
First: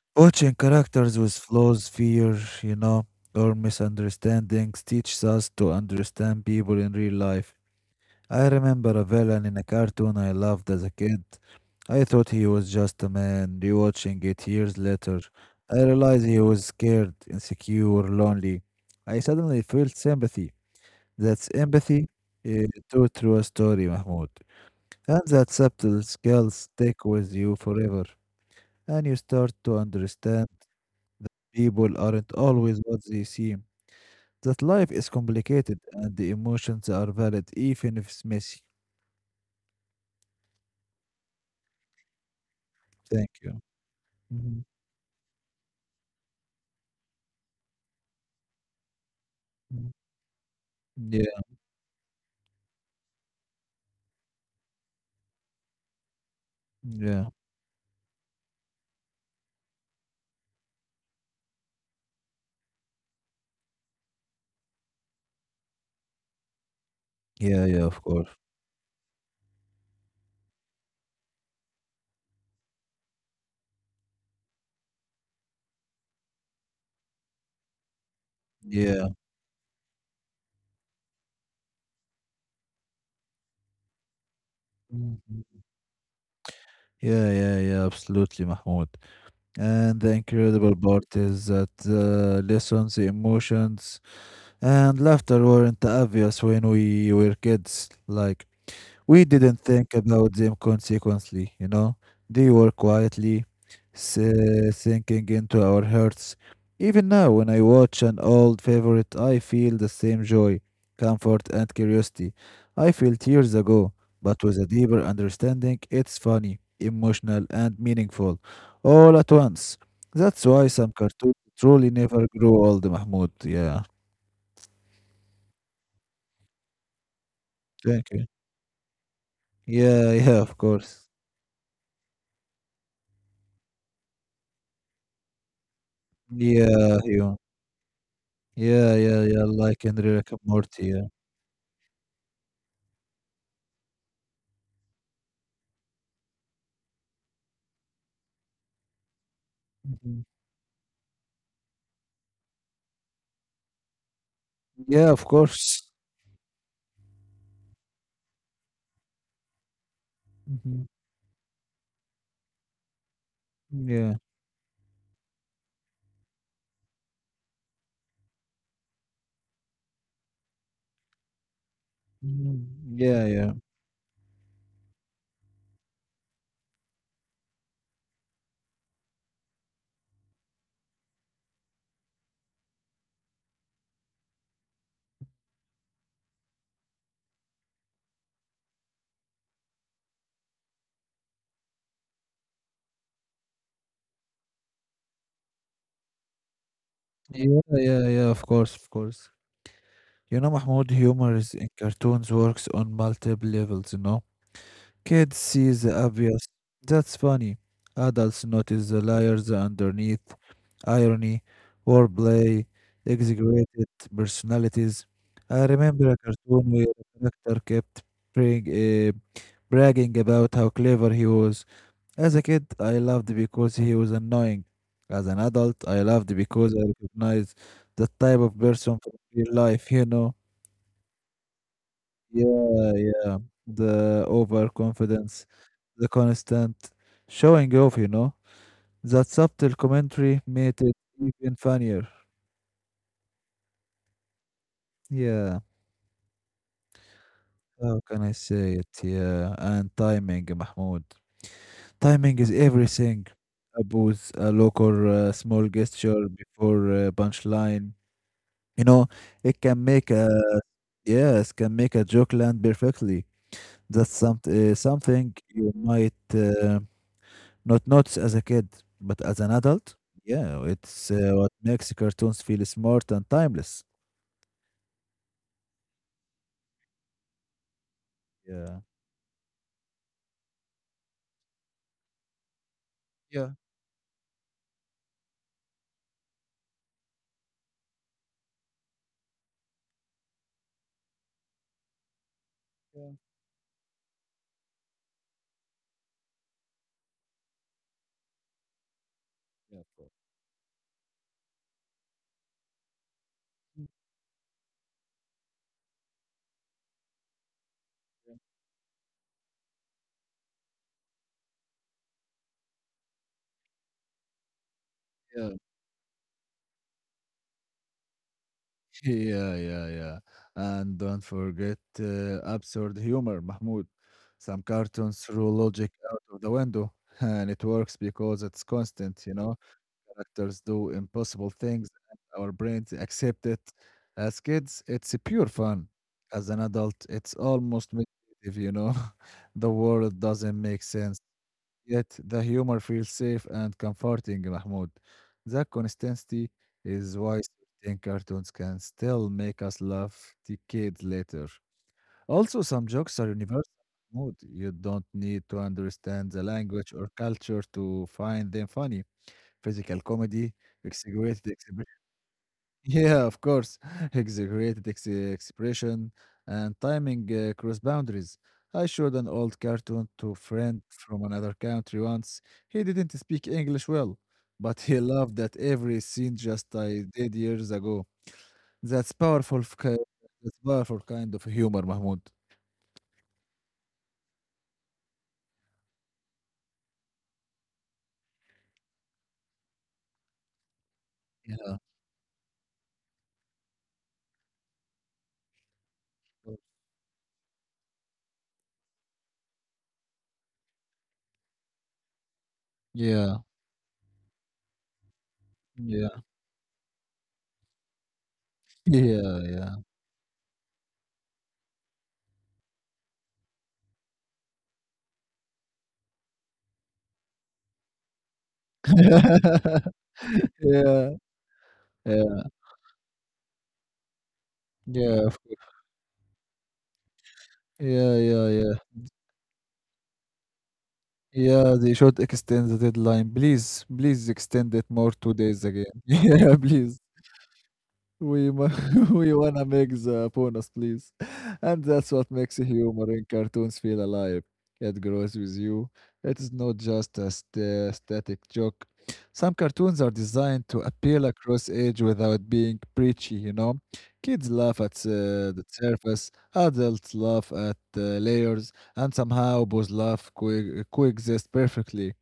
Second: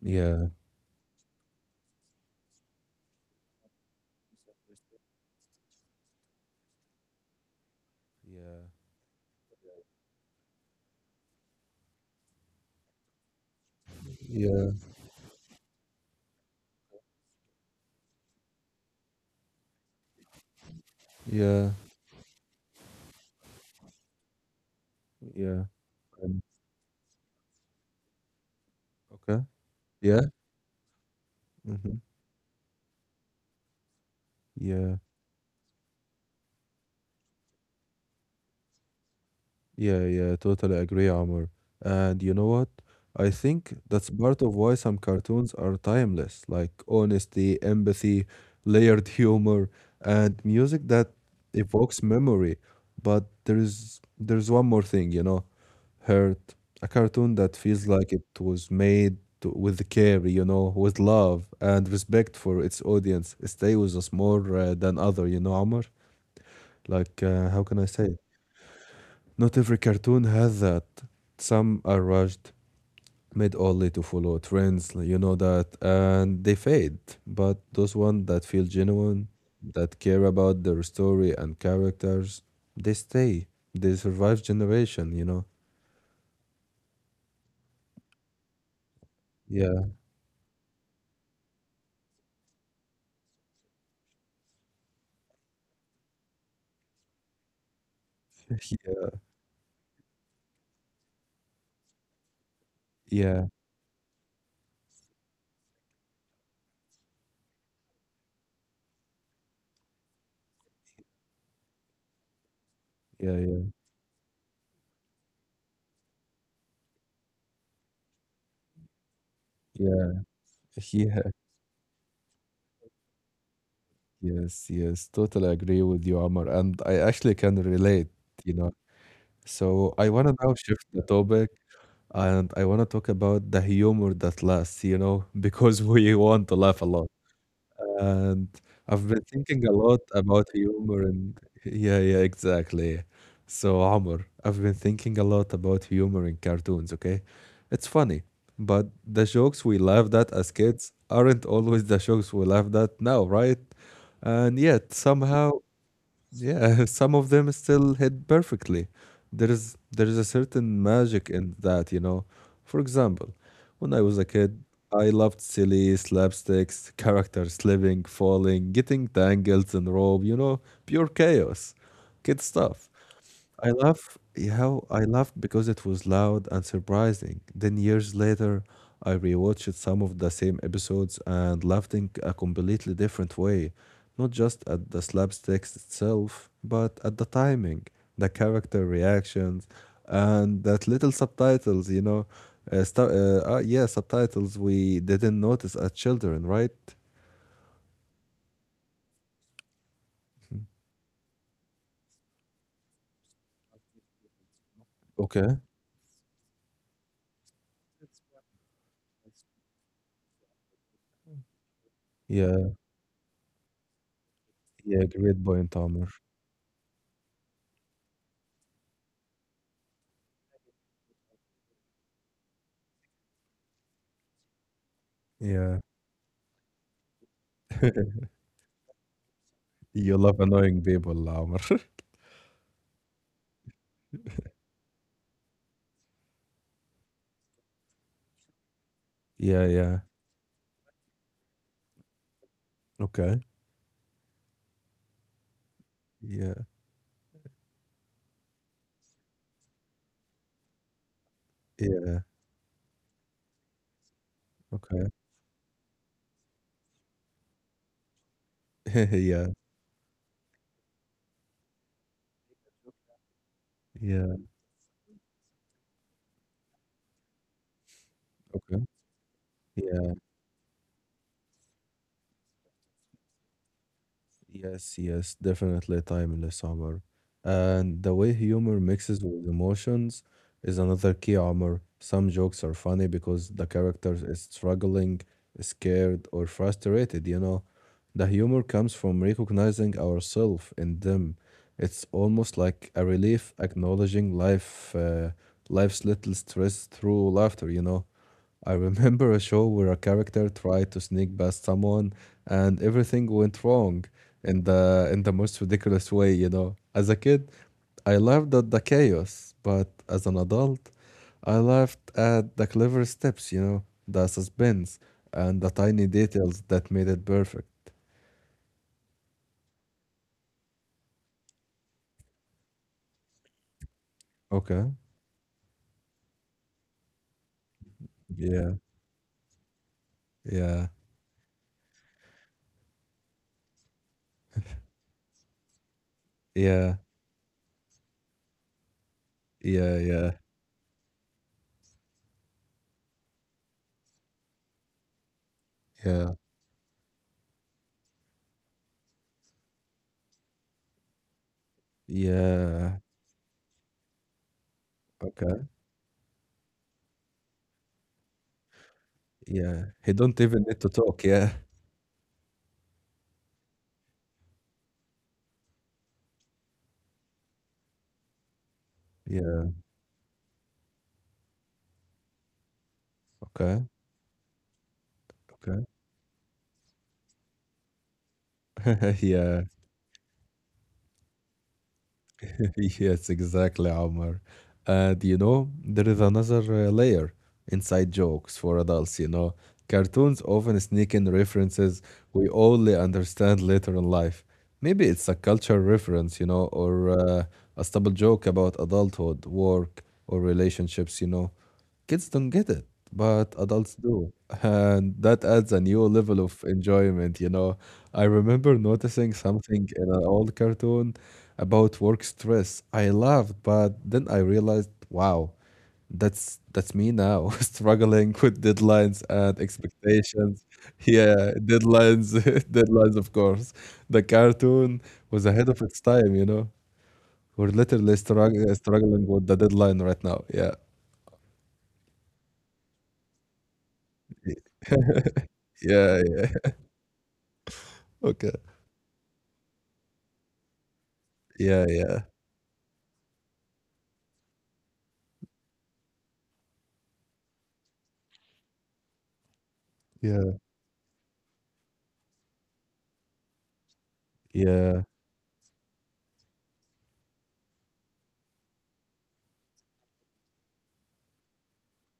Speaker 1: Yeah.
Speaker 2: Watching characters with flaws, fear, you know, or misunderstandings teaches us to understand people in real life. I
Speaker 1: Yeah.
Speaker 2: remember a villain in a cartoon I loved as a kid. I thought he was just a man. Rewatching it
Speaker 1: Yeah.
Speaker 2: years later, I realized he was scared, insecure, lonely. I suddenly felt sympathy. That's
Speaker 1: Yeah.
Speaker 2: empathy uh, told through a story, Mahmoud. And the
Speaker 1: Yeah.
Speaker 2: acceptance
Speaker 1: Um,
Speaker 2: skills stick with you forever, and you
Speaker 1: okay.
Speaker 2: start to
Speaker 1: Yeah.
Speaker 2: understand that people
Speaker 1: Mhm.
Speaker 2: aren't always what they seem, that life
Speaker 1: Yeah,
Speaker 2: is complicated and the emotions are valid even if it's messy.
Speaker 1: yeah, yeah, totally agree, Amr. And you know what?
Speaker 2: Thank
Speaker 1: I
Speaker 2: you.
Speaker 1: think that's part of
Speaker 2: Mhm,
Speaker 1: why some cartoons are timeless, like honesty, empathy, layered humor,
Speaker 2: mhm.
Speaker 1: and music that
Speaker 2: Yeah,
Speaker 1: evokes memory. But there's one more thing, you know, Hurt, a
Speaker 2: yeah,
Speaker 1: cartoon that feels like it was made to, with care, you know, with love and respect for its audience. It stays with us more than other, you know, Amr. Like,
Speaker 2: yeah,
Speaker 1: how can
Speaker 2: yeah,
Speaker 1: I
Speaker 2: of
Speaker 1: say it?
Speaker 2: course.
Speaker 1: Not every cartoon has that. Some are rushed, made only to follow trends, you know that, and they fade. But those ones that feel
Speaker 2: Yeah.
Speaker 1: genuine, that care about their story and characters, they stay. They survive generation, you know.
Speaker 2: Mhm. Yeah, yeah, yeah, absolutely, Mahmoud.
Speaker 1: Yeah.
Speaker 2: And the incredible part is that the lessons, the emotions, and laughter weren't obvious when we were kids. Like,
Speaker 1: *laughs*
Speaker 2: we didn't think about them consequently, you know. They were quietly
Speaker 1: Yeah,
Speaker 2: sinking into our hearts. Even now, when I watch an old favorite, I feel the same joy, comfort, and curiosity I felt
Speaker 1: yeah,
Speaker 2: years
Speaker 1: yeah,
Speaker 2: ago, but with a deeper understanding. It's funny, emotional, and meaningful all at once.
Speaker 1: yeah,
Speaker 2: That's why some
Speaker 1: yeah,
Speaker 2: cartoons truly never grow old, Mahmoud. Yeah.
Speaker 1: yes, yes. Totally agree with you, Amar. And I actually can
Speaker 2: Thank
Speaker 1: relate,
Speaker 2: you.
Speaker 1: you know. So
Speaker 2: Yeah,
Speaker 1: I want to
Speaker 2: yeah, of
Speaker 1: now shift the
Speaker 2: course.
Speaker 1: topic and I want to talk about the humor that lasts, you know, *laughs* because we want to laugh a
Speaker 2: Yeah,
Speaker 1: lot.
Speaker 2: you.
Speaker 1: And
Speaker 2: Yeah,
Speaker 1: I've
Speaker 2: yeah,
Speaker 1: been
Speaker 2: yeah,
Speaker 1: thinking a
Speaker 2: like in
Speaker 1: lot
Speaker 2: Rick and
Speaker 1: about
Speaker 2: Morty,
Speaker 1: humor
Speaker 2: yeah.
Speaker 1: and yeah, yeah, exactly. So, Amr, I've been thinking a lot about humor in cartoons, okay? It's funny, but the jokes we laughed
Speaker 2: Mhm.
Speaker 1: at as kids aren't always the jokes we laughed at now, right? And yet,
Speaker 2: Yeah, of
Speaker 1: somehow,
Speaker 2: course.
Speaker 1: yeah, *laughs* some of them still hit perfectly. There is a certain
Speaker 2: Mhm.
Speaker 1: magic in that, you know. For example, when I
Speaker 2: Yeah.
Speaker 1: was a kid, I loved silly slapsticks, characters slipping, falling, getting tangled in rope, you know, pure chaos. Kid
Speaker 2: Mhm.
Speaker 1: stuff.
Speaker 2: Yeah, yeah.
Speaker 1: I love how I laughed because it was loud and surprising. Then years later, I rewatched some of the same episodes and laughed in a completely different way, not just at the slapsticks itself, but at the timing, the character reactions, and that little subtitles. You know, stu yeah, subtitles we didn't notice as children, right?
Speaker 2: Yeah, yeah, yeah, of course, of course. You know, Mahmoud, humor is in cartoons works on multiple levels, you know? Kids
Speaker 1: Okay.
Speaker 2: see the obvious. That's funny. Adults notice the layers underneath, irony, wordplay,
Speaker 1: Yeah.
Speaker 2: exaggerated
Speaker 1: Yeah.
Speaker 2: personalities.
Speaker 1: Great
Speaker 2: I
Speaker 1: point, Amr.
Speaker 2: remember a cartoon where a character kept praying, bragging about how clever he was. As a kid, I loved because he was annoying. As an adult,
Speaker 1: Yeah.
Speaker 2: I loved because I recognized the
Speaker 1: *laughs*
Speaker 2: type of person from real life, you
Speaker 1: You
Speaker 2: know?
Speaker 1: love annoying people, Omar. *laughs*
Speaker 2: Yeah, yeah. The overconfidence, the constant showing off, you know. That
Speaker 1: Yeah,
Speaker 2: subtle
Speaker 1: yeah.
Speaker 2: commentary made it even funnier.
Speaker 1: Okay.
Speaker 2: Yeah,
Speaker 1: Yeah,
Speaker 2: how can I say it? Yeah, and timing, Mahmoud.
Speaker 1: yeah,
Speaker 2: Timing is everything. A booth, a look or
Speaker 1: okay.
Speaker 2: a small gesture before a punchline. You know,
Speaker 1: *laughs* Yeah,
Speaker 2: it can make a yes, can make a joke land perfectly.
Speaker 1: yeah,
Speaker 2: Something you might not nuts as a kid,
Speaker 1: okay.
Speaker 2: but as an adult,
Speaker 1: Yeah.
Speaker 2: yeah, it's what makes cartoons feel smart and timeless.
Speaker 1: Yes, yes, definitely timeless, Omar. And the way
Speaker 2: Yeah.
Speaker 1: humor mixes with emotions is another key, Omar. Some jokes are funny
Speaker 2: Yeah,
Speaker 1: because the character is struggling, scared, or frustrated, you know. The humor comes from recognizing ourselves in them. It's almost like a
Speaker 2: yeah,
Speaker 1: relief acknowledging life, life's little stress through laughter, you know. I remember a show
Speaker 2: yeah,
Speaker 1: where a character tried to sneak past someone and everything went wrong in the most ridiculous way, you know. As a kid, I laughed at the chaos, but as an adult, I laughed at the clever steps, you know, the suspense
Speaker 2: yeah,
Speaker 1: and the tiny details that made it perfect.
Speaker 2: *laughs* yeah, yeah, yeah. And don't forget absurd humor, Mahmoud. Some
Speaker 1: Okay.
Speaker 2: cartoons throw logic out of the window, *laughs* and it works because it's
Speaker 1: Yeah.
Speaker 2: constant, you know. Characters
Speaker 1: Yeah.
Speaker 2: do impossible things, and our brains accept it. As kids, it's a pure fun. As an adult,
Speaker 1: Yeah.
Speaker 2: it's almost meditative. *laughs* The
Speaker 1: Yeah.
Speaker 2: world
Speaker 1: Yeah.
Speaker 2: doesn't make sense. Yet the humor feels safe and comforting, Mahmoud. That
Speaker 1: Yeah.
Speaker 2: consistency is why certain cartoons can still make us laugh decades later. Also, some
Speaker 1: Yeah.
Speaker 2: jokes are universal. Mahmoud. You don't need to
Speaker 1: Okay.
Speaker 2: understand the language or culture to find them funny.
Speaker 1: Yeah.
Speaker 2: Physical
Speaker 1: He don't
Speaker 2: comedy,
Speaker 1: even need to talk.
Speaker 2: exaggerated
Speaker 1: Yeah.
Speaker 2: expression. *laughs* Yeah, of course. *laughs* Exaggerated ex expression and timing cross boundaries. I showed an old
Speaker 1: Yeah.
Speaker 2: cartoon to a friend from another country once. He didn't speak
Speaker 1: Okay.
Speaker 2: English well, but he loved that
Speaker 1: Okay.
Speaker 2: every scene just I did years ago. That's
Speaker 1: *laughs*
Speaker 2: powerful,
Speaker 1: Yeah,
Speaker 2: f- ki- that's powerful kind of humor, Mahmoud.
Speaker 1: *laughs* yes, exactly, Omar. And you know, there is another layer inside jokes for adults, you know. Cartoons often sneak in
Speaker 2: Yeah,
Speaker 1: references we only understand later in life. Maybe it's a cultural reference, you know, or a stubble joke about adulthood, work, or relationships, you know. Kids don't get it,
Speaker 2: yeah,
Speaker 1: but adults do. And that adds a new
Speaker 2: yeah,
Speaker 1: level of enjoyment, you know. I remember noticing
Speaker 2: yeah, yeah,
Speaker 1: something in an old cartoon about work stress. I laughed, but then I realized, wow. That's me now, *laughs* struggling with deadlines and
Speaker 2: *laughs*
Speaker 1: expectations.
Speaker 2: yeah, yeah,
Speaker 1: Yeah, deadlines,
Speaker 2: yeah,
Speaker 1: *laughs* deadlines, of course. The cartoon was
Speaker 2: yeah,
Speaker 1: ahead of its time, you know. We're literally
Speaker 2: yeah, yeah, yeah.
Speaker 1: struggling with the deadline right now. Yeah.
Speaker 2: Yeah, they should extend the deadline. Please, please extend it
Speaker 1: *laughs*
Speaker 2: more 2 days again.
Speaker 1: Yeah,
Speaker 2: *laughs*
Speaker 1: yeah.
Speaker 2: Yeah, please.
Speaker 1: Okay.
Speaker 2: We mu- *laughs* we wanna make the bonus, please. *laughs* And
Speaker 1: Yeah,
Speaker 2: that's
Speaker 1: yeah.
Speaker 2: what makes humor in cartoons feel alive. It grows with you. It is not just a static joke. Some cartoons are
Speaker 1: Yeah.
Speaker 2: designed to appeal across age without being preachy, you know? Kids laugh at
Speaker 1: Yeah.
Speaker 2: the surface, adults laugh at the layers, and somehow both laugh coexist perfectly.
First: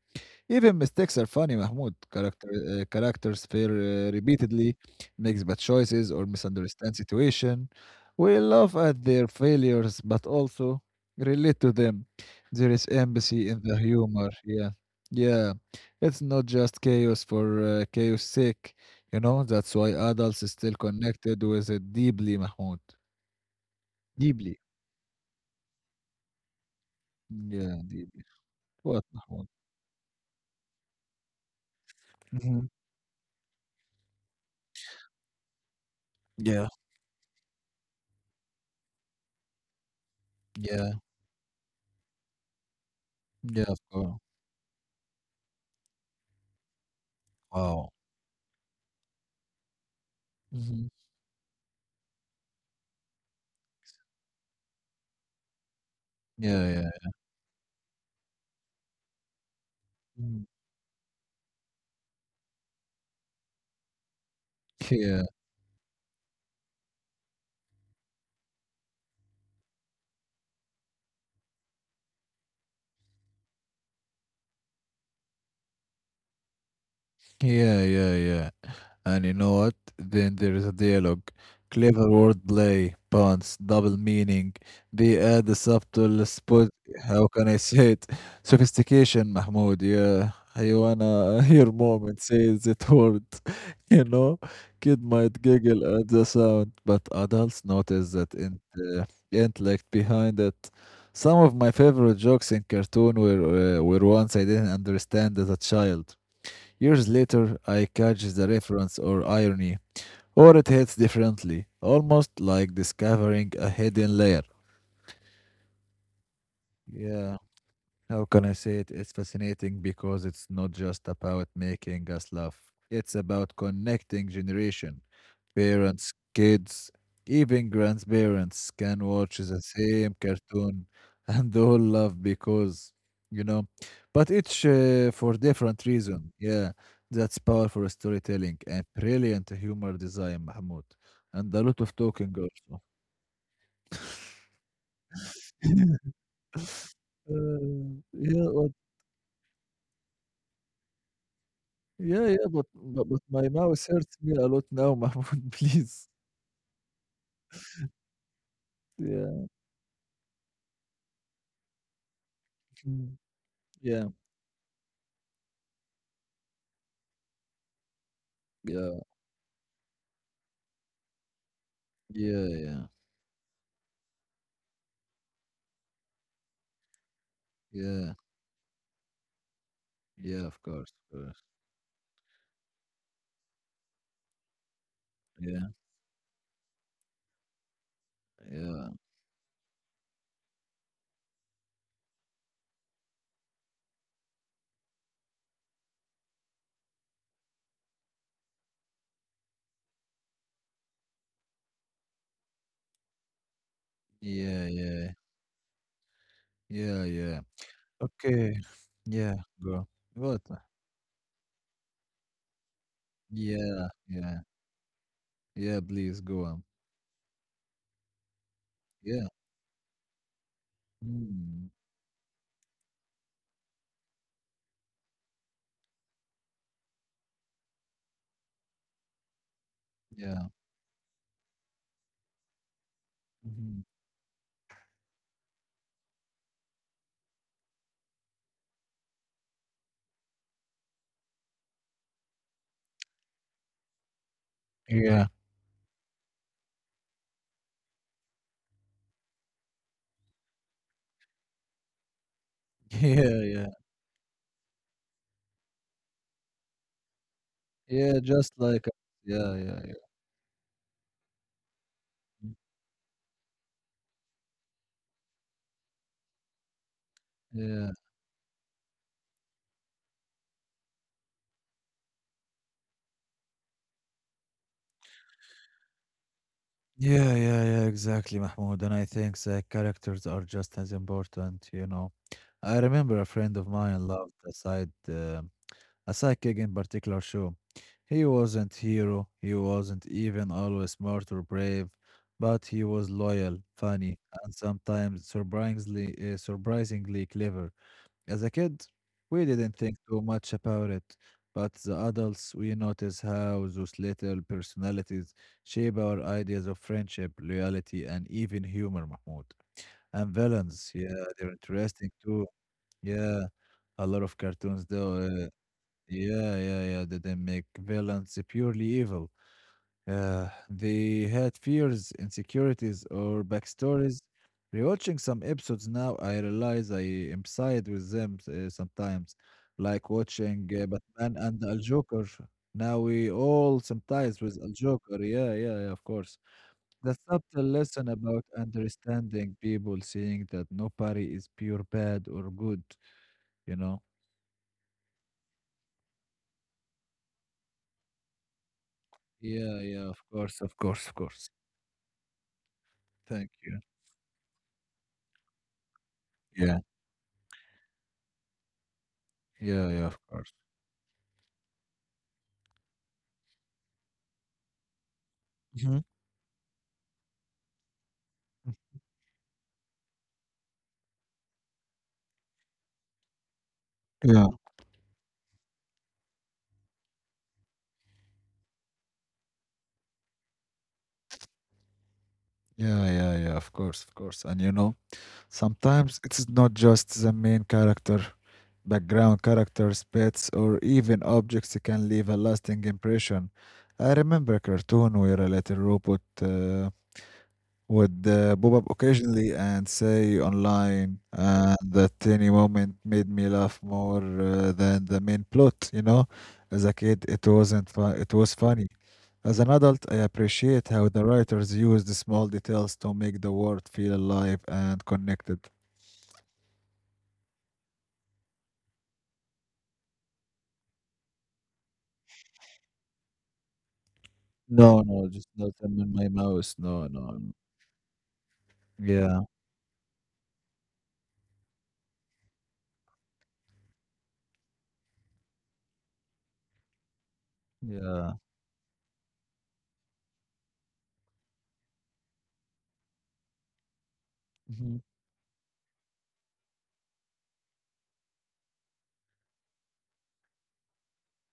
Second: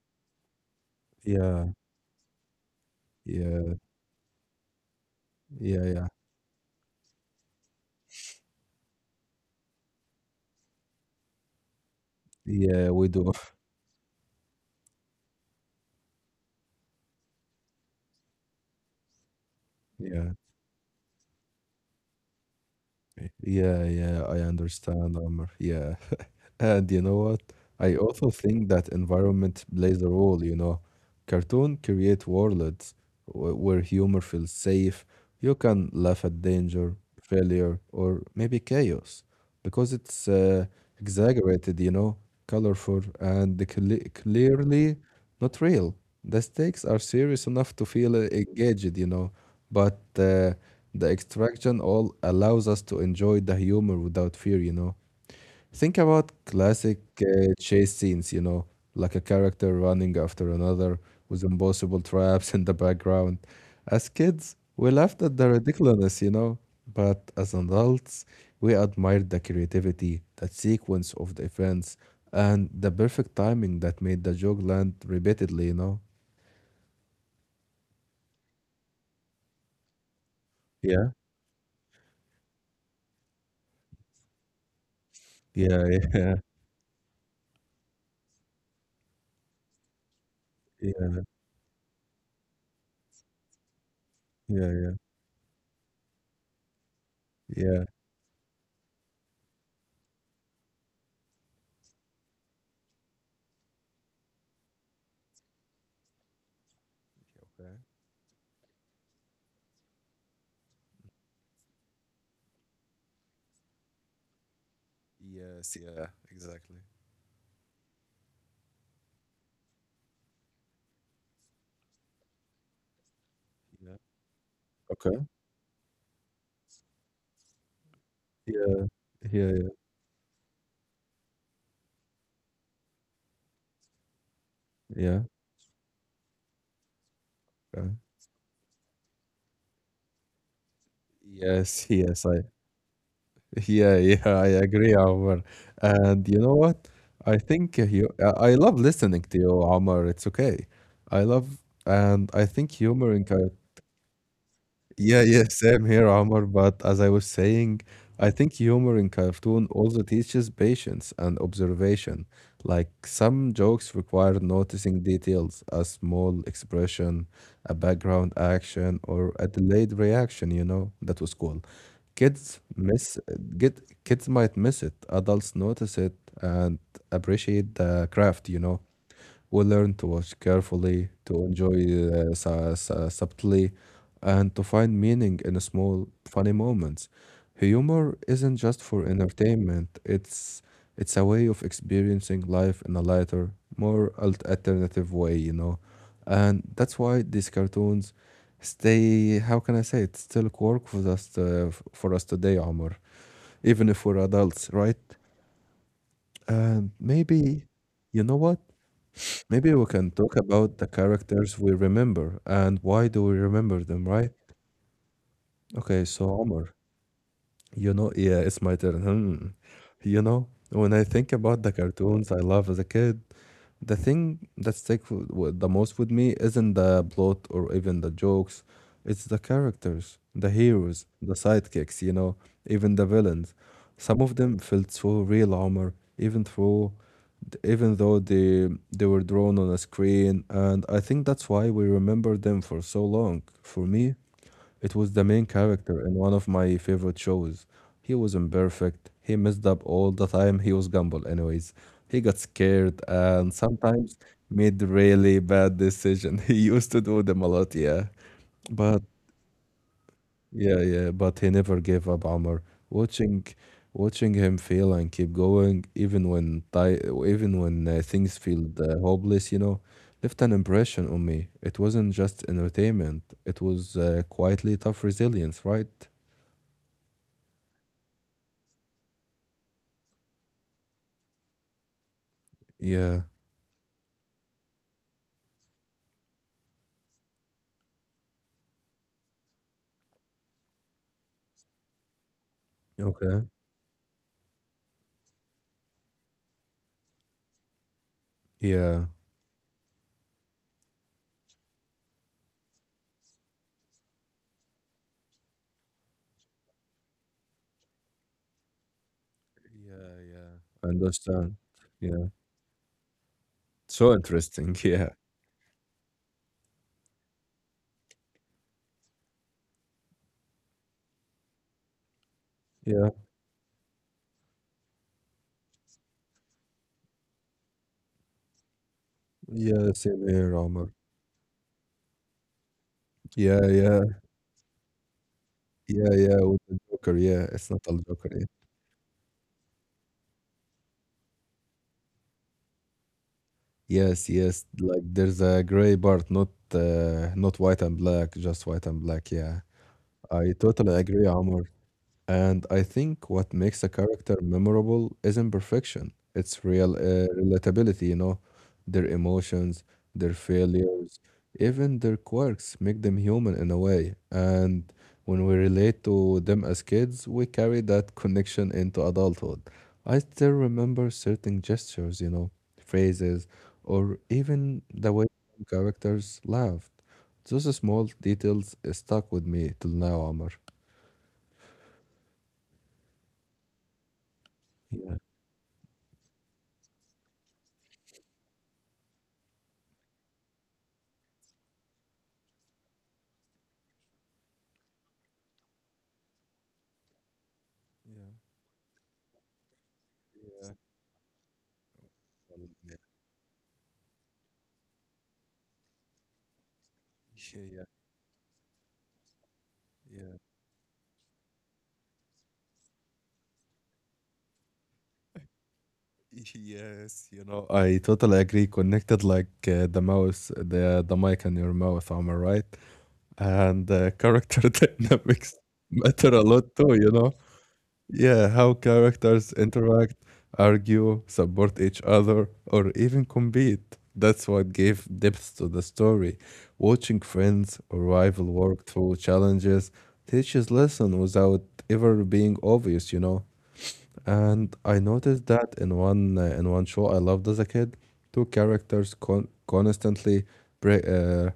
Speaker 2: Even mistakes are funny,
Speaker 1: Yeah.
Speaker 2: Mahmoud. Characters fail
Speaker 1: Yeah.
Speaker 2: repeatedly, makes bad
Speaker 1: Yeah. Yeah.
Speaker 2: choices, or misunderstand situation. We laugh at their failures, but also relate to them. There is
Speaker 1: Yeah. We do. *laughs*
Speaker 2: empathy in the humor. Yeah, yeah. It's not just chaos for chaos sake. You know, that's why
Speaker 1: Yeah.
Speaker 2: adults is still connected with it deeply, Mahmoud.
Speaker 1: Yeah, yeah, I
Speaker 2: Deeply.
Speaker 1: understand, Amr. Yeah. *laughs* And you know what?
Speaker 2: Yeah,
Speaker 1: I
Speaker 2: deeply.
Speaker 1: also think that
Speaker 2: What, Mahmoud?
Speaker 1: environment plays a role, you know. Cartoon create
Speaker 2: Hmm.
Speaker 1: worlds where humor feels safe, you can laugh at
Speaker 2: Yeah,
Speaker 1: danger, failure, or maybe chaos because it's
Speaker 2: yeah,
Speaker 1: exaggerated, you know, colorful,
Speaker 2: yeah.
Speaker 1: and
Speaker 2: Of course.
Speaker 1: clearly not real. The stakes are serious enough to
Speaker 2: Wow.
Speaker 1: feel engaged, you know, but
Speaker 2: Hmm.
Speaker 1: the extraction all allows us to enjoy the humor without fear, you know. Think about
Speaker 2: Yeah, yeah.
Speaker 1: classic chase scenes, you know, like a character running
Speaker 2: Mm.
Speaker 1: after another with impossible traps *laughs* in the background. As kids, we laughed
Speaker 2: Yeah,
Speaker 1: at the ridiculousness, you know, but as adults, we admired the creativity, that sequence of the events, and the perfect timing that made the joke land repeatedly, you know.
Speaker 2: yeah, yeah, yeah. And you know what? Then there is a
Speaker 1: Yeah,
Speaker 2: dialogue, clever wordplay, puns, double meaning. They add a
Speaker 1: yeah,
Speaker 2: subtle
Speaker 1: yeah,
Speaker 2: spot. How can I say it? Sophistication, Mahmoud. Yeah, I
Speaker 1: *laughs* yeah,
Speaker 2: wanna *laughs* hear mom and say that word. *laughs* You know,
Speaker 1: yeah, yeah.
Speaker 2: kid might giggle at the sound, but adults
Speaker 1: Yeah.
Speaker 2: notice that in the intellect behind it. Some of my favorite jokes in cartoon were ones I didn't understand as a child. Years later,
Speaker 1: Okay.
Speaker 2: I catch the reference or irony, or it hits differently, almost like discovering a hidden layer.
Speaker 1: Yes, yeah, exactly.
Speaker 2: Yeah, how can I say it? It's fascinating because it's not just about making us laugh, it's about
Speaker 1: Yeah.
Speaker 2: connecting generation.
Speaker 1: Okay.
Speaker 2: Parents, kids, even grandparents
Speaker 1: Yeah,
Speaker 2: can watch the
Speaker 1: yeah,
Speaker 2: same cartoon *laughs* and all love because, you know, but each
Speaker 1: yeah,
Speaker 2: for different reason. Yeah, that's powerful
Speaker 1: yeah.
Speaker 2: storytelling and brilliant humor design, Mahmoud, and a lot
Speaker 1: Yes,
Speaker 2: of
Speaker 1: yes,
Speaker 2: talking
Speaker 1: I
Speaker 2: also.
Speaker 1: *laughs* yeah, yeah, I agree, Omar.
Speaker 2: *laughs*
Speaker 1: And you know what? I think
Speaker 2: Uh,
Speaker 1: you,
Speaker 2: yeah,
Speaker 1: I
Speaker 2: but,
Speaker 1: love listening to you, Omar. It's okay. I love,
Speaker 2: yeah,
Speaker 1: and
Speaker 2: yeah,
Speaker 1: I
Speaker 2: but,
Speaker 1: think
Speaker 2: but
Speaker 1: humor
Speaker 2: but
Speaker 1: in
Speaker 2: my mouth hurts me a lot now,
Speaker 1: yeah, yeah,
Speaker 2: Mahmoud.
Speaker 1: *laughs*
Speaker 2: *laughs*
Speaker 1: same
Speaker 2: Please,
Speaker 1: here, Omar. But as I was saying, I think humor in
Speaker 2: yeah,
Speaker 1: cartoon also teaches patience and observation. Like
Speaker 2: mm,
Speaker 1: some jokes
Speaker 2: yeah,
Speaker 1: require noticing details, a small expression, a background
Speaker 2: yeah,
Speaker 1: action, or a delayed reaction. You know, that was cool.
Speaker 2: yeah,
Speaker 1: Kids
Speaker 2: yeah,
Speaker 1: miss get kids might miss it. Adults notice it and appreciate the
Speaker 2: yeah,
Speaker 1: craft, you know. We learn to watch
Speaker 2: yeah. Of
Speaker 1: carefully,
Speaker 2: course,
Speaker 1: to enjoy subtly, and to find meaning in
Speaker 2: yeah.
Speaker 1: small, funny moments. Humor isn't just
Speaker 2: Yeah,
Speaker 1: for entertainment, it's a way of experiencing life in a lighter, more alternative way, you know. And that's why these cartoons stay, how can I say it, still work for us, for us today, Omar, even if we're
Speaker 2: yeah,
Speaker 1: adults, right?
Speaker 2: yeah,
Speaker 1: And
Speaker 2: yeah, yeah.
Speaker 1: maybe, you know
Speaker 2: Okay,
Speaker 1: what?
Speaker 2: yeah,
Speaker 1: Maybe
Speaker 2: go.
Speaker 1: we can talk
Speaker 2: What?
Speaker 1: about the characters we remember and why do we remember
Speaker 2: Yeah,
Speaker 1: them, right?
Speaker 2: yeah, yeah.
Speaker 1: Okay,
Speaker 2: Please
Speaker 1: so
Speaker 2: go on.
Speaker 1: Omar, you know, yeah, it's my turn.
Speaker 2: Yeah,
Speaker 1: Hmm. You know, when I think about
Speaker 2: mm,
Speaker 1: the cartoons I love as a kid, the thing that sticks with the most with me isn't the plot or even the jokes. It's the characters,
Speaker 2: yeah,
Speaker 1: the heroes, the sidekicks, you know, even the villains.
Speaker 2: mhm,
Speaker 1: Some of them felt so real, Omar, even through, even though they were drawn on a screen, and I think that's why we remember them for so long. For me, it was
Speaker 2: yeah,
Speaker 1: the main character in one of my favorite shows. He was imperfect. He messed up all the time. He was Gumball, anyways. He got
Speaker 2: *laughs*
Speaker 1: scared
Speaker 2: yeah,
Speaker 1: and
Speaker 2: yeah,
Speaker 1: sometimes made really bad decision. *laughs* He used to do them a lot, yeah.
Speaker 2: yeah. Just like,
Speaker 1: But
Speaker 2: yeah, yeah, yeah,
Speaker 1: yeah, yeah. But he never gave up,
Speaker 2: mm,
Speaker 1: Amr. Watching, watching him fail and keep going, even when
Speaker 2: yeah,
Speaker 1: things feel hopeless, you know, left an impression on me. It wasn't just entertainment. It was quietly tough resilience, right?
Speaker 2: yeah, yeah, yeah. Exactly, Mahmoud. And I think the characters are just as important. You know, I remember
Speaker 1: Yeah.
Speaker 2: a friend of mine loved the side. A psychic in particular show. He wasn't hero, he wasn't even always smart or brave, but he was
Speaker 1: Okay.
Speaker 2: loyal, funny, and sometimes surprisingly clever. As a kid,
Speaker 1: Yeah.
Speaker 2: we didn't think too much about it, but the adults we notice how those little personalities shape our ideas of friendship, loyalty, and even humor, Mahmoud.
Speaker 1: Yeah,
Speaker 2: And
Speaker 1: yeah. I
Speaker 2: villains, yeah, they're
Speaker 1: understand.
Speaker 2: interesting
Speaker 1: Yeah.
Speaker 2: too. Yeah, a lot
Speaker 1: So
Speaker 2: of cartoons
Speaker 1: interesting. *laughs*
Speaker 2: though
Speaker 1: Yeah.
Speaker 2: eh, yeah, yeah, yeah. They didn't make villains purely evil. They had fears, insecurities,
Speaker 1: Yeah.
Speaker 2: or backstories. Rewatching some episodes now, I realize I am side with them sometimes,
Speaker 1: Yeah,
Speaker 2: like
Speaker 1: same
Speaker 2: watching
Speaker 1: here, Omar.
Speaker 2: Batman and Al Joker. Now we
Speaker 1: Yeah,
Speaker 2: all
Speaker 1: yeah.
Speaker 2: sympathize with Al Joker. Yeah, yeah, yeah, of
Speaker 1: Yeah,
Speaker 2: course.
Speaker 1: yeah, with the
Speaker 2: The
Speaker 1: Joker. Yeah,
Speaker 2: subtle
Speaker 1: it's not all
Speaker 2: lesson
Speaker 1: Joker.
Speaker 2: about
Speaker 1: Yeah.
Speaker 2: understanding people, seeing that nobody is pure bad or good, you know?
Speaker 1: Yes, yes. Like there's a gray part, not not white and black, just white and black. Yeah.
Speaker 2: Yeah, yeah, of
Speaker 1: I
Speaker 2: course, of
Speaker 1: totally
Speaker 2: course, of
Speaker 1: agree,
Speaker 2: course.
Speaker 1: Omar. And I think
Speaker 2: Thank
Speaker 1: what
Speaker 2: you.
Speaker 1: makes a character memorable isn't perfection, it's
Speaker 2: Yeah,
Speaker 1: real relatability, you know. Their emotions,
Speaker 2: yeah, yeah, of
Speaker 1: their
Speaker 2: course.
Speaker 1: failures, even their quirks make them human in a way. And when we
Speaker 2: Mhm.
Speaker 1: relate to them as kids, we carry that *laughs* connection into adulthood. I still remember certain gestures, you know, phrases, or
Speaker 2: Yeah,
Speaker 1: even the way some characters laughed. Those small details stuck with me till now, Omar.
Speaker 2: yeah, yeah, yeah, of course, of course. And you know,
Speaker 1: Yeah.
Speaker 2: sometimes it's not just the main character, background characters, pets, or even objects can leave a lasting impression. I remember a cartoon where a little robot would pop up occasionally and say
Speaker 1: Yeah.
Speaker 2: online, and that any moment
Speaker 1: Yeah,
Speaker 2: made me laugh more than the main plot. You know, as a kid, it wasn't fun. It was funny. As an adult, I
Speaker 1: yeah,
Speaker 2: appreciate how the writers use the small details to make the world feel alive and connected.
Speaker 1: *laughs* yes, you know, I totally agree. Connected like the mouse, the mic and your mouth, am I right? And character *laughs*
Speaker 2: No, no, just
Speaker 1: dynamics
Speaker 2: not them in
Speaker 1: matter
Speaker 2: my
Speaker 1: a lot
Speaker 2: mouse.
Speaker 1: too,
Speaker 2: No,
Speaker 1: you
Speaker 2: no.
Speaker 1: know?
Speaker 2: n-
Speaker 1: Yeah, how
Speaker 2: Yeah,
Speaker 1: characters interact, argue, support each other, or even compete. That's what gave depth to the story. Watching friends or
Speaker 2: yeah,
Speaker 1: rival work through challenges teaches lesson without ever being obvious, you know? And I
Speaker 2: mhm,
Speaker 1: noticed that in one show I loved as a kid, two characters constantly bre uh,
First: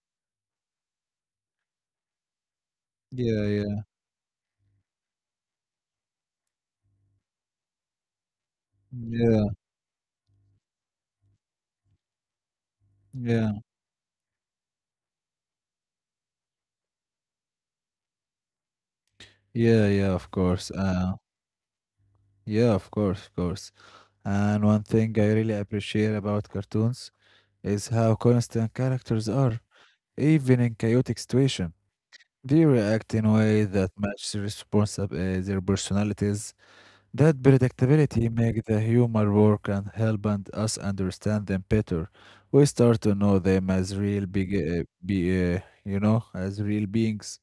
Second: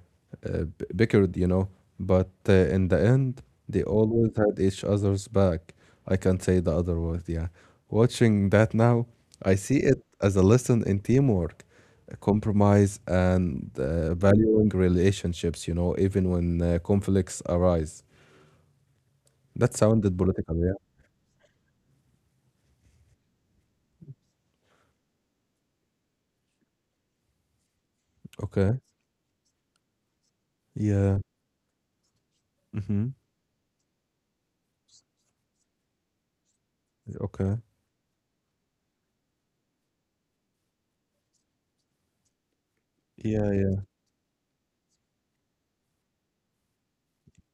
Speaker 1: bickered, you know, but in the end
Speaker 2: yeah, yeah,
Speaker 1: they always had each other's back. I can't say the other word, yeah. Watching that now,
Speaker 2: yeah,
Speaker 1: I see it as a lesson in teamwork, compromise,
Speaker 2: yeah,
Speaker 1: and valuing relationships, you know, even when conflicts arise. That
Speaker 2: yeah, yeah.
Speaker 1: sounded
Speaker 2: Of
Speaker 1: political,
Speaker 2: course,
Speaker 1: yeah.
Speaker 2: yeah, of course, of course. And one thing I really appreciate about cartoons is how constant
Speaker 1: Okay.
Speaker 2: characters are, even in chaotic
Speaker 1: Yeah.
Speaker 2: situations. They
Speaker 1: Mm-hmm.
Speaker 2: react in ways that match their personalities. That
Speaker 1: Okay.
Speaker 2: predictability makes the humor work and help and us understand them better. We start to
Speaker 1: Yeah,
Speaker 2: know
Speaker 1: yeah,
Speaker 2: them as real big, be, you know, as real beings.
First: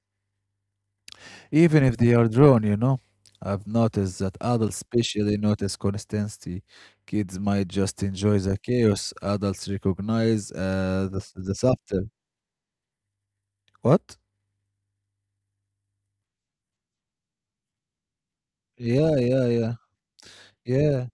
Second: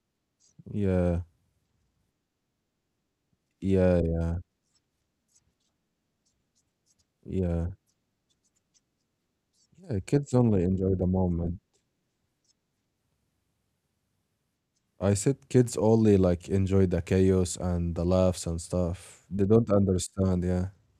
Speaker 1: yeah,
Speaker 2: Even if they are drawn, you know, I've
Speaker 1: yeah,
Speaker 2: noticed
Speaker 1: yeah,
Speaker 2: that adults especially notice consistency. Kids might
Speaker 1: yeah.
Speaker 2: just enjoy the chaos. Adults
Speaker 1: Yeah, kids
Speaker 2: recognize
Speaker 1: only enjoy
Speaker 2: uh,
Speaker 1: the
Speaker 2: the, the
Speaker 1: moment.
Speaker 2: subtle. What?
Speaker 1: I said kids only like enjoy the chaos and the laughs and
Speaker 2: Yeah,
Speaker 1: stuff.
Speaker 2: yeah,
Speaker 1: They
Speaker 2: yeah,
Speaker 1: don't understand, yeah.
Speaker 2: yeah,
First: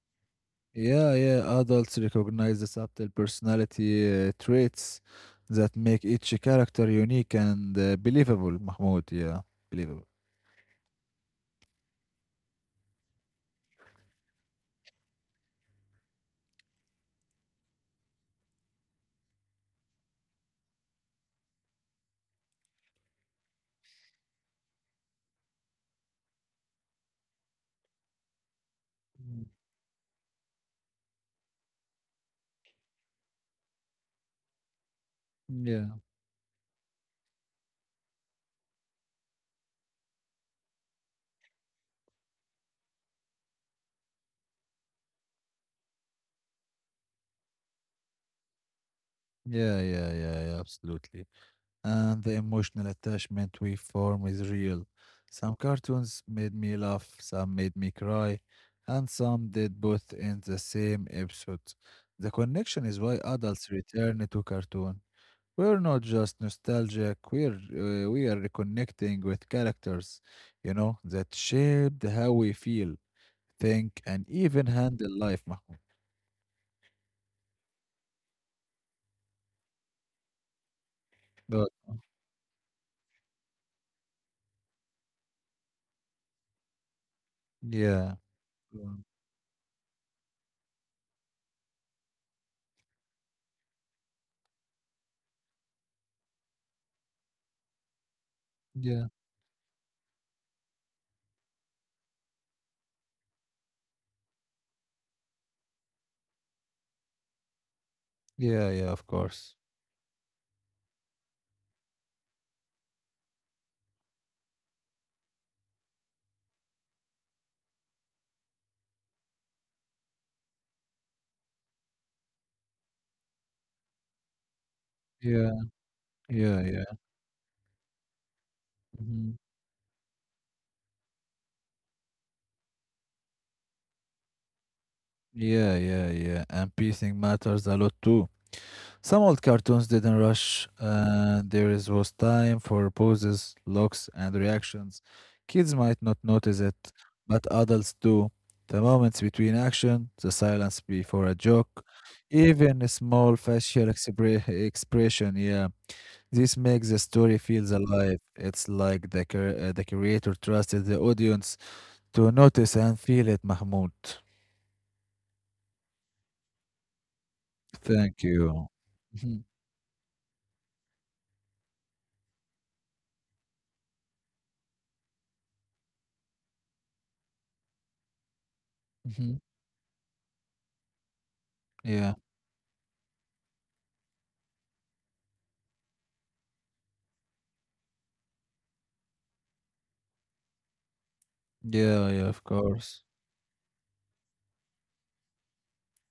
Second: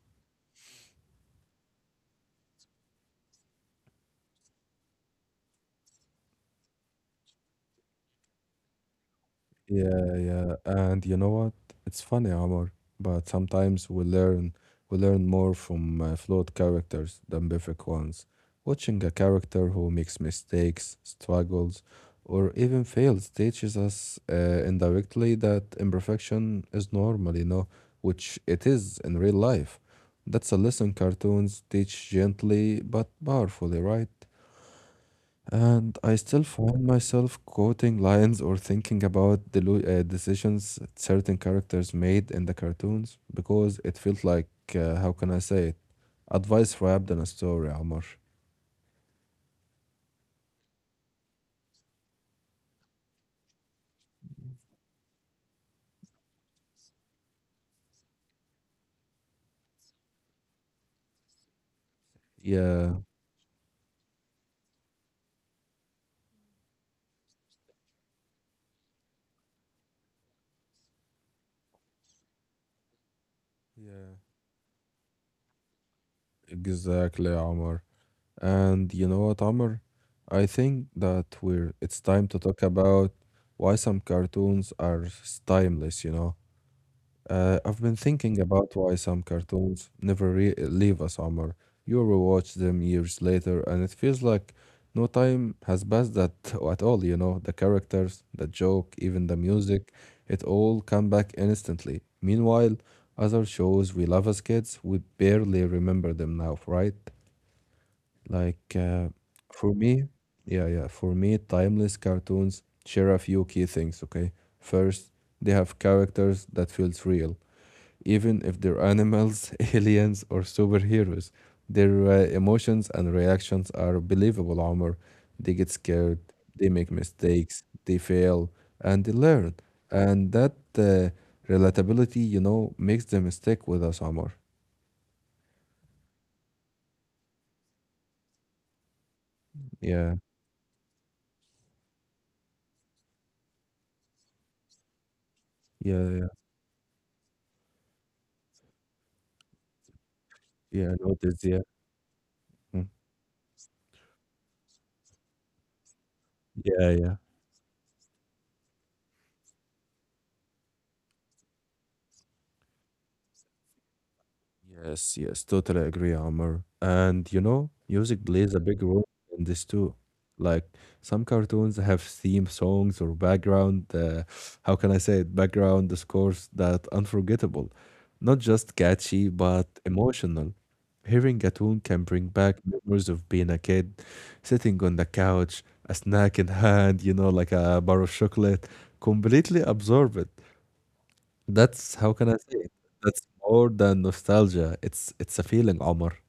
Speaker 2: yeah, yeah. Adults recognize the subtle personality traits that make each character unique and believable, Mahmoud. Yeah, believable.
Speaker 1: Yeah, yeah. And you know what? It's funny, Omar, but sometimes we learn more from flawed characters than perfect ones. Watching a character who makes mistakes, struggles, or even fails teaches us indirectly that imperfection is normal, you know, which it is in real
Speaker 2: Mm.
Speaker 1: life. That's a lesson cartoons teach gently but powerfully, right?
Speaker 2: Yeah,
Speaker 1: And I still find myself quoting lines or thinking about the decisions certain characters made in the cartoons because it felt like, how can I say it? Advice wrapped in a story, Amr.
Speaker 2: yeah, yeah, yeah, yeah, absolutely. And the emotional attachment we form is real. Some cartoons made me laugh, some made me cry, and some did both in the same episode. The connection
Speaker 1: Yeah,
Speaker 2: is why adults return to cartoon. We're not just nostalgic, we are reconnecting with characters, you know, that shaped how we feel, think,
Speaker 1: yeah,
Speaker 2: and even handle life, Mahmoud.
Speaker 1: exactly, Amr. And you know what, Amr? I think that
Speaker 2: But
Speaker 1: we're It's time to talk about why some cartoons are timeless, you know. I've been
Speaker 2: yeah,
Speaker 1: thinking about why
Speaker 2: um,
Speaker 1: some cartoons never re leave a summer. You rewatch them years later, and it feels like no time has passed that *laughs* at all, you know? The characters, the joke,
Speaker 2: yeah,
Speaker 1: even the music, it all come back instantly. Meanwhile, other shows we love as kids, we barely remember them now, right? Like,
Speaker 2: yeah, yeah, of
Speaker 1: for
Speaker 2: course.
Speaker 1: me, yeah, for me, timeless cartoons share a few key things, okay? First, they have characters that feels real even if they're animals, *laughs* aliens, or superheroes. Their emotions and reactions are believable, Omar. They get
Speaker 2: Yeah,
Speaker 1: scared, they make
Speaker 2: yeah, yeah.
Speaker 1: mistakes, they fail, and they learn.
Speaker 2: Mhm.
Speaker 1: And that uh, relatability, you know, makes them stick with us, Omar.
Speaker 2: Yeah, yeah, yeah. And pacing matters a lot too. Some old
Speaker 1: Yeah,
Speaker 2: cartoons didn't rush. There is was time for poses, looks, and reactions. Kids might
Speaker 1: yeah,
Speaker 2: not
Speaker 1: yeah,
Speaker 2: notice it, but adults do. The moments between action, the silence
Speaker 1: yeah. I know,
Speaker 2: before a
Speaker 1: yeah.
Speaker 2: joke,
Speaker 1: Mm.
Speaker 2: even a small facial expression. Yeah, this
Speaker 1: Yeah,
Speaker 2: makes the
Speaker 1: yeah.
Speaker 2: story feels alive. It's like the creator trusted the audience to notice and feel it. Mahmoud,
Speaker 1: Yes, yes, totally agree, Amr. And you know, music
Speaker 2: thank
Speaker 1: plays a
Speaker 2: you.
Speaker 1: big role in
Speaker 2: *laughs*
Speaker 1: this too. Like some cartoons have theme songs or background, how can I say it, background scores that unforgettable, not just catchy
Speaker 2: Mhm.
Speaker 1: but emotional. Hearing a tune can
Speaker 2: Yeah,
Speaker 1: bring back memories of being a kid, sitting on the couch, a snack in hand, you know, like a bar of chocolate, completely absorbed. That's
Speaker 2: yeah,
Speaker 1: how can
Speaker 2: yeah,
Speaker 1: I
Speaker 2: of
Speaker 1: say it?
Speaker 2: course.
Speaker 1: That's more than nostalgia. It's a feeling, Omar.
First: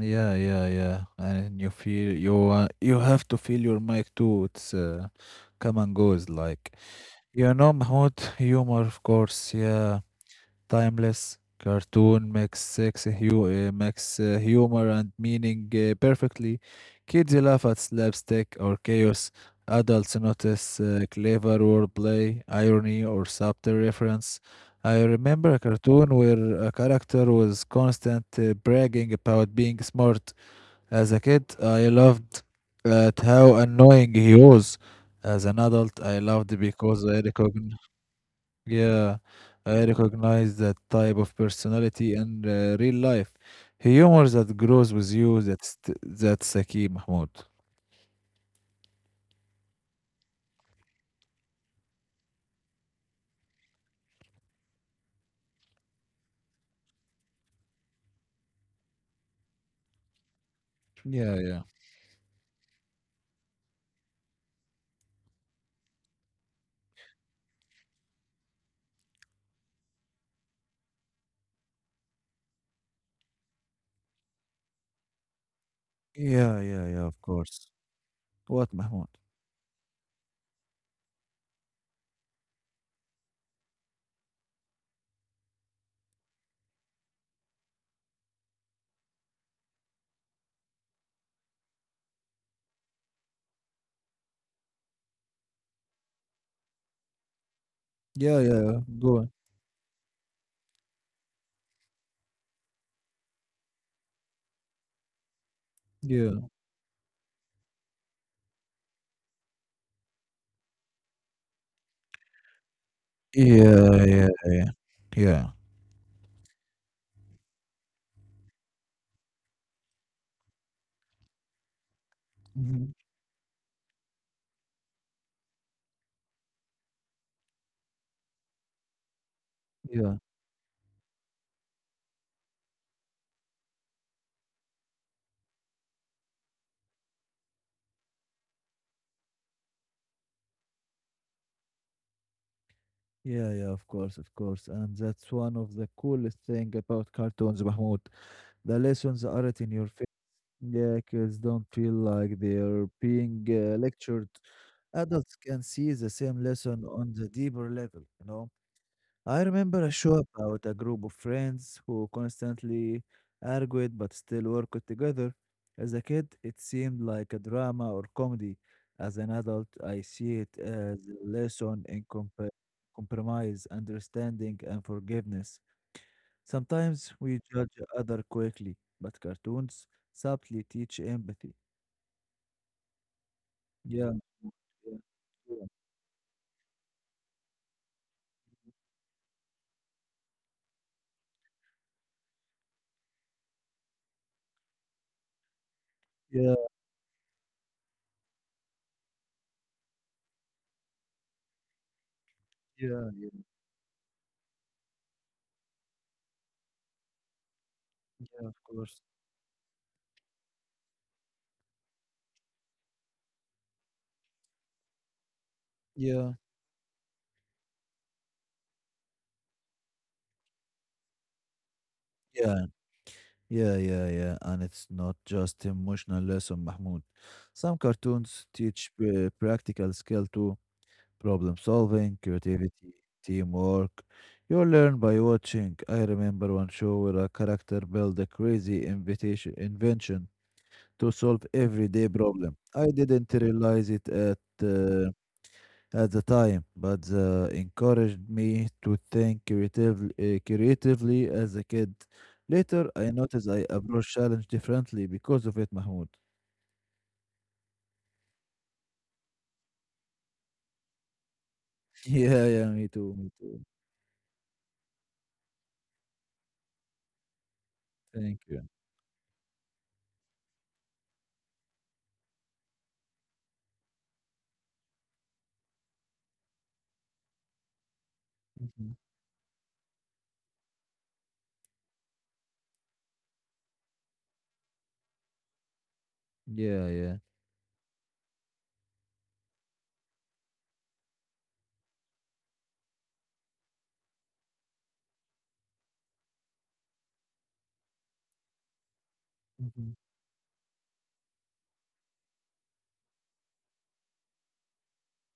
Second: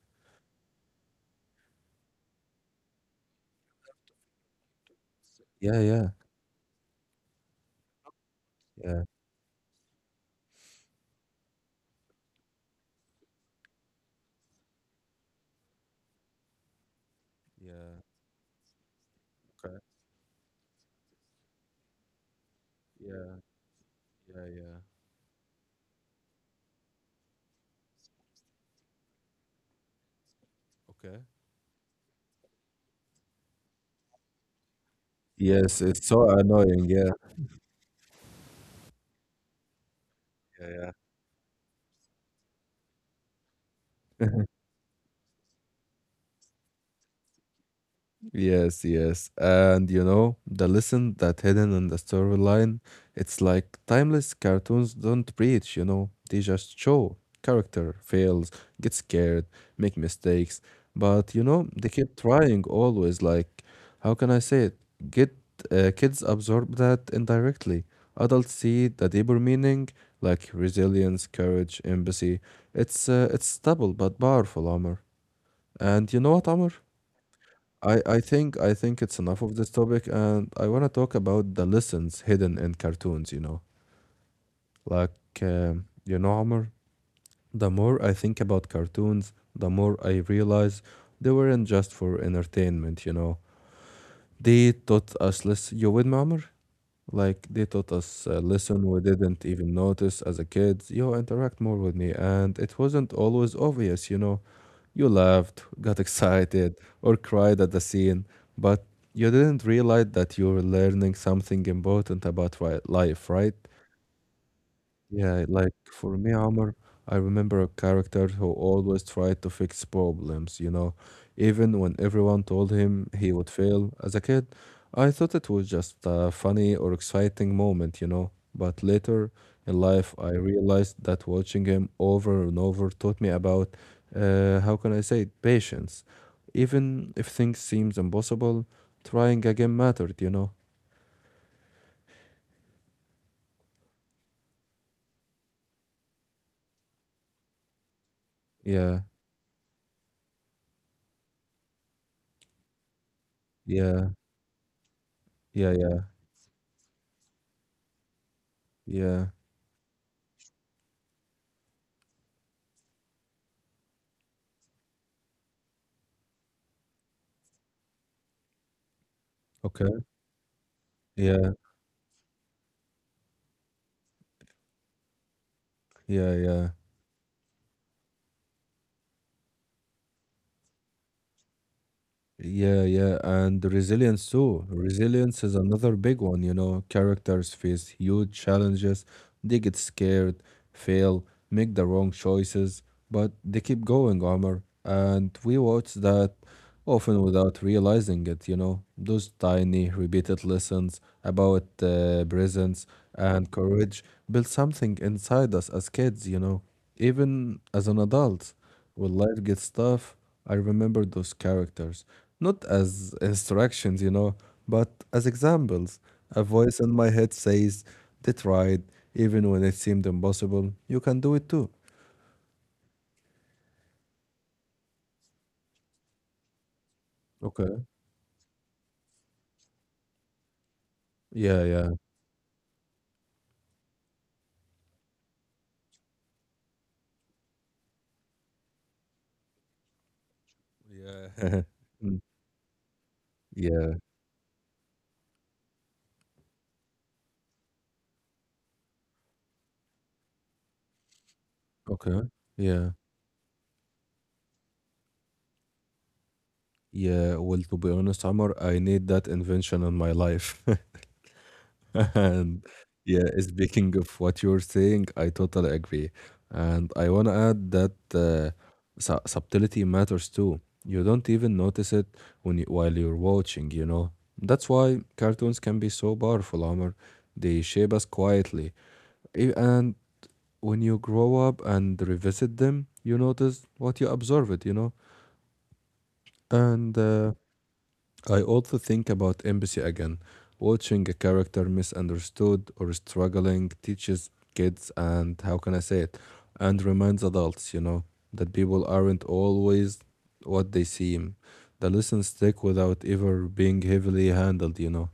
Speaker 2: Yeah, yeah, yeah. And you feel you have to feel your mic too. It's come
Speaker 1: Yeah,
Speaker 2: and
Speaker 1: yeah,
Speaker 2: goes like Mahmoud humor, of
Speaker 1: yeah.
Speaker 2: course. Yeah, timeless cartoon makes humor and meaning perfectly. Kids laugh at
Speaker 1: Yeah.
Speaker 2: slapstick or chaos.
Speaker 1: Okay.
Speaker 2: Adults notice clever wordplay, irony, or
Speaker 1: Yeah.
Speaker 2: subtle reference.
Speaker 1: Yeah. Yeah.
Speaker 2: I remember a cartoon where a character was constant bragging about being smart. As a
Speaker 1: Okay.
Speaker 2: kid I loved at how annoying he was. As an adult
Speaker 1: Yes,
Speaker 2: I
Speaker 1: it's so
Speaker 2: loved because
Speaker 1: annoying.
Speaker 2: I
Speaker 1: Yeah.
Speaker 2: recognized. Yeah, I recognize that
Speaker 1: Yeah. Yeah.
Speaker 2: type of personality in real life. Humor that grows with you, that's a key, Mahmoud.
Speaker 1: Yes, yes. And you know, the lesson that hidden in the storyline, it's like timeless cartoons don't preach, you know, they just show. Character fails, gets scared, make mistakes,
Speaker 2: Yeah,
Speaker 1: but
Speaker 2: yeah.
Speaker 1: you know, they keep trying always like how can I say it? Get kids absorb that indirectly. Adults see the deeper meaning like resilience, courage, empathy. It's stubble but powerful, Amr. And you know
Speaker 2: Yeah,
Speaker 1: what,
Speaker 2: yeah,
Speaker 1: Amr?
Speaker 2: yeah, of course.
Speaker 1: I, I
Speaker 2: What,
Speaker 1: think I
Speaker 2: Mahmoud?
Speaker 1: think it's enough of this topic, and I want to talk about the lessons hidden in cartoons. You know, like you know, Amr. The more I think about cartoons, the more I realize they weren't just for entertainment. You know, they taught us less. You with me, Amr? Like they taught
Speaker 2: Yeah,
Speaker 1: us a
Speaker 2: yeah, yeah.
Speaker 1: lesson
Speaker 2: Go
Speaker 1: we
Speaker 2: on.
Speaker 1: didn't even notice as a kid. You interact more with me, and it wasn't always obvious. You know, you laughed, got
Speaker 2: Yeah.
Speaker 1: excited, or cried at the scene, but you didn't realize that you were learning something important about life, right?
Speaker 2: Yeah, yeah, yeah. Yeah.
Speaker 1: Yeah, like for me, Omar, I remember a character who always tried to fix problems, you know, even when everyone told
Speaker 2: Mhm.
Speaker 1: him he would fail. As a kid, I thought it was just a funny or exciting moment, you know, but later in
Speaker 2: Yeah.
Speaker 1: life, I realized that watching him over and over taught me about, how can I say it, patience. Even if things seems impossible, trying again mattered, you know.
Speaker 2: Yeah, yeah, of course, of course. And that's one of the coolest thing about cartoons, Mahmoud. The
Speaker 1: Yeah,
Speaker 2: lessons aren't in your face. Yeah, kids don't feel like they're being lectured.
Speaker 1: yeah,
Speaker 2: Adults can see
Speaker 1: yeah,
Speaker 2: the
Speaker 1: yeah,
Speaker 2: same lesson on the deeper level. I
Speaker 1: yeah.
Speaker 2: remember a show about a group of friends who constantly argued but still worked together. As a kid, it seemed like a drama or comedy. As an adult, I
Speaker 1: Okay.
Speaker 2: see it as a
Speaker 1: Yeah.
Speaker 2: lesson in compromise, understanding, and forgiveness.
Speaker 1: Yeah, yeah.
Speaker 2: Sometimes we judge other quickly, but cartoons subtly teach empathy.
Speaker 1: Yeah, yeah. And the
Speaker 2: Yeah.
Speaker 1: resilience too.
Speaker 2: Yeah,
Speaker 1: Resilience is another big one, you know. Characters face huge challenges. They get scared, fail, make the wrong choices, but they keep going, Omar. And we watch
Speaker 2: yeah,
Speaker 1: that
Speaker 2: yeah,
Speaker 1: often without realizing it, you know. Those tiny, repeated lessons about presence
Speaker 2: yeah, yeah,
Speaker 1: and courage build something inside us as kids, you know, even as an
Speaker 2: yeah, of
Speaker 1: adult.
Speaker 2: course.
Speaker 1: When life gets tough, I remember those characters, not as instructions, you know, but as examples.
Speaker 2: Yeah,
Speaker 1: A voice in my head says, they tried, even when it seemed impossible, you can do it too.
Speaker 2: yeah, yeah, yeah, yeah. And it's not just emotional lesson, Mahmoud. Some
Speaker 1: Okay.
Speaker 2: cartoons teach practical skill too, problem
Speaker 1: Yeah, yeah.
Speaker 2: solving, creativity, teamwork. You learn by watching. I remember one show where a character built a crazy invitation invention to solve
Speaker 1: Yeah. *laughs* Mm.
Speaker 2: everyday problem. I didn't
Speaker 1: Yeah.
Speaker 2: realize it at the time, but encouraged me to think creatively as a kid.
Speaker 1: Okay.
Speaker 2: Later, I
Speaker 1: Yeah.
Speaker 2: noticed I approach challenge differently because of it, Mahmoud. *laughs*
Speaker 1: Yeah. Well, to be honest, Amr, I need that invention in my life. *laughs*
Speaker 2: Yeah, yeah,
Speaker 1: And
Speaker 2: me too, me
Speaker 1: yeah,
Speaker 2: too.
Speaker 1: speaking of what you're saying, I totally agree. And I want to add that
Speaker 2: Thank you.
Speaker 1: subtlety matters too. You don't even notice it when you, while you're watching, you know. That's why cartoons can be so powerful, Amr. They shape us quietly.
Speaker 2: Mhm.
Speaker 1: And when you grow up and revisit them, you notice what you observe it, you know?
Speaker 2: Yeah, yeah.
Speaker 1: And I also think about empathy again. Watching a character misunderstood or struggling teaches kids and how can I say it? And reminds adults, you know, that people aren't
Speaker 2: Mhm.
Speaker 1: always what they seem. The lessons stick without ever being heavily handled, you know?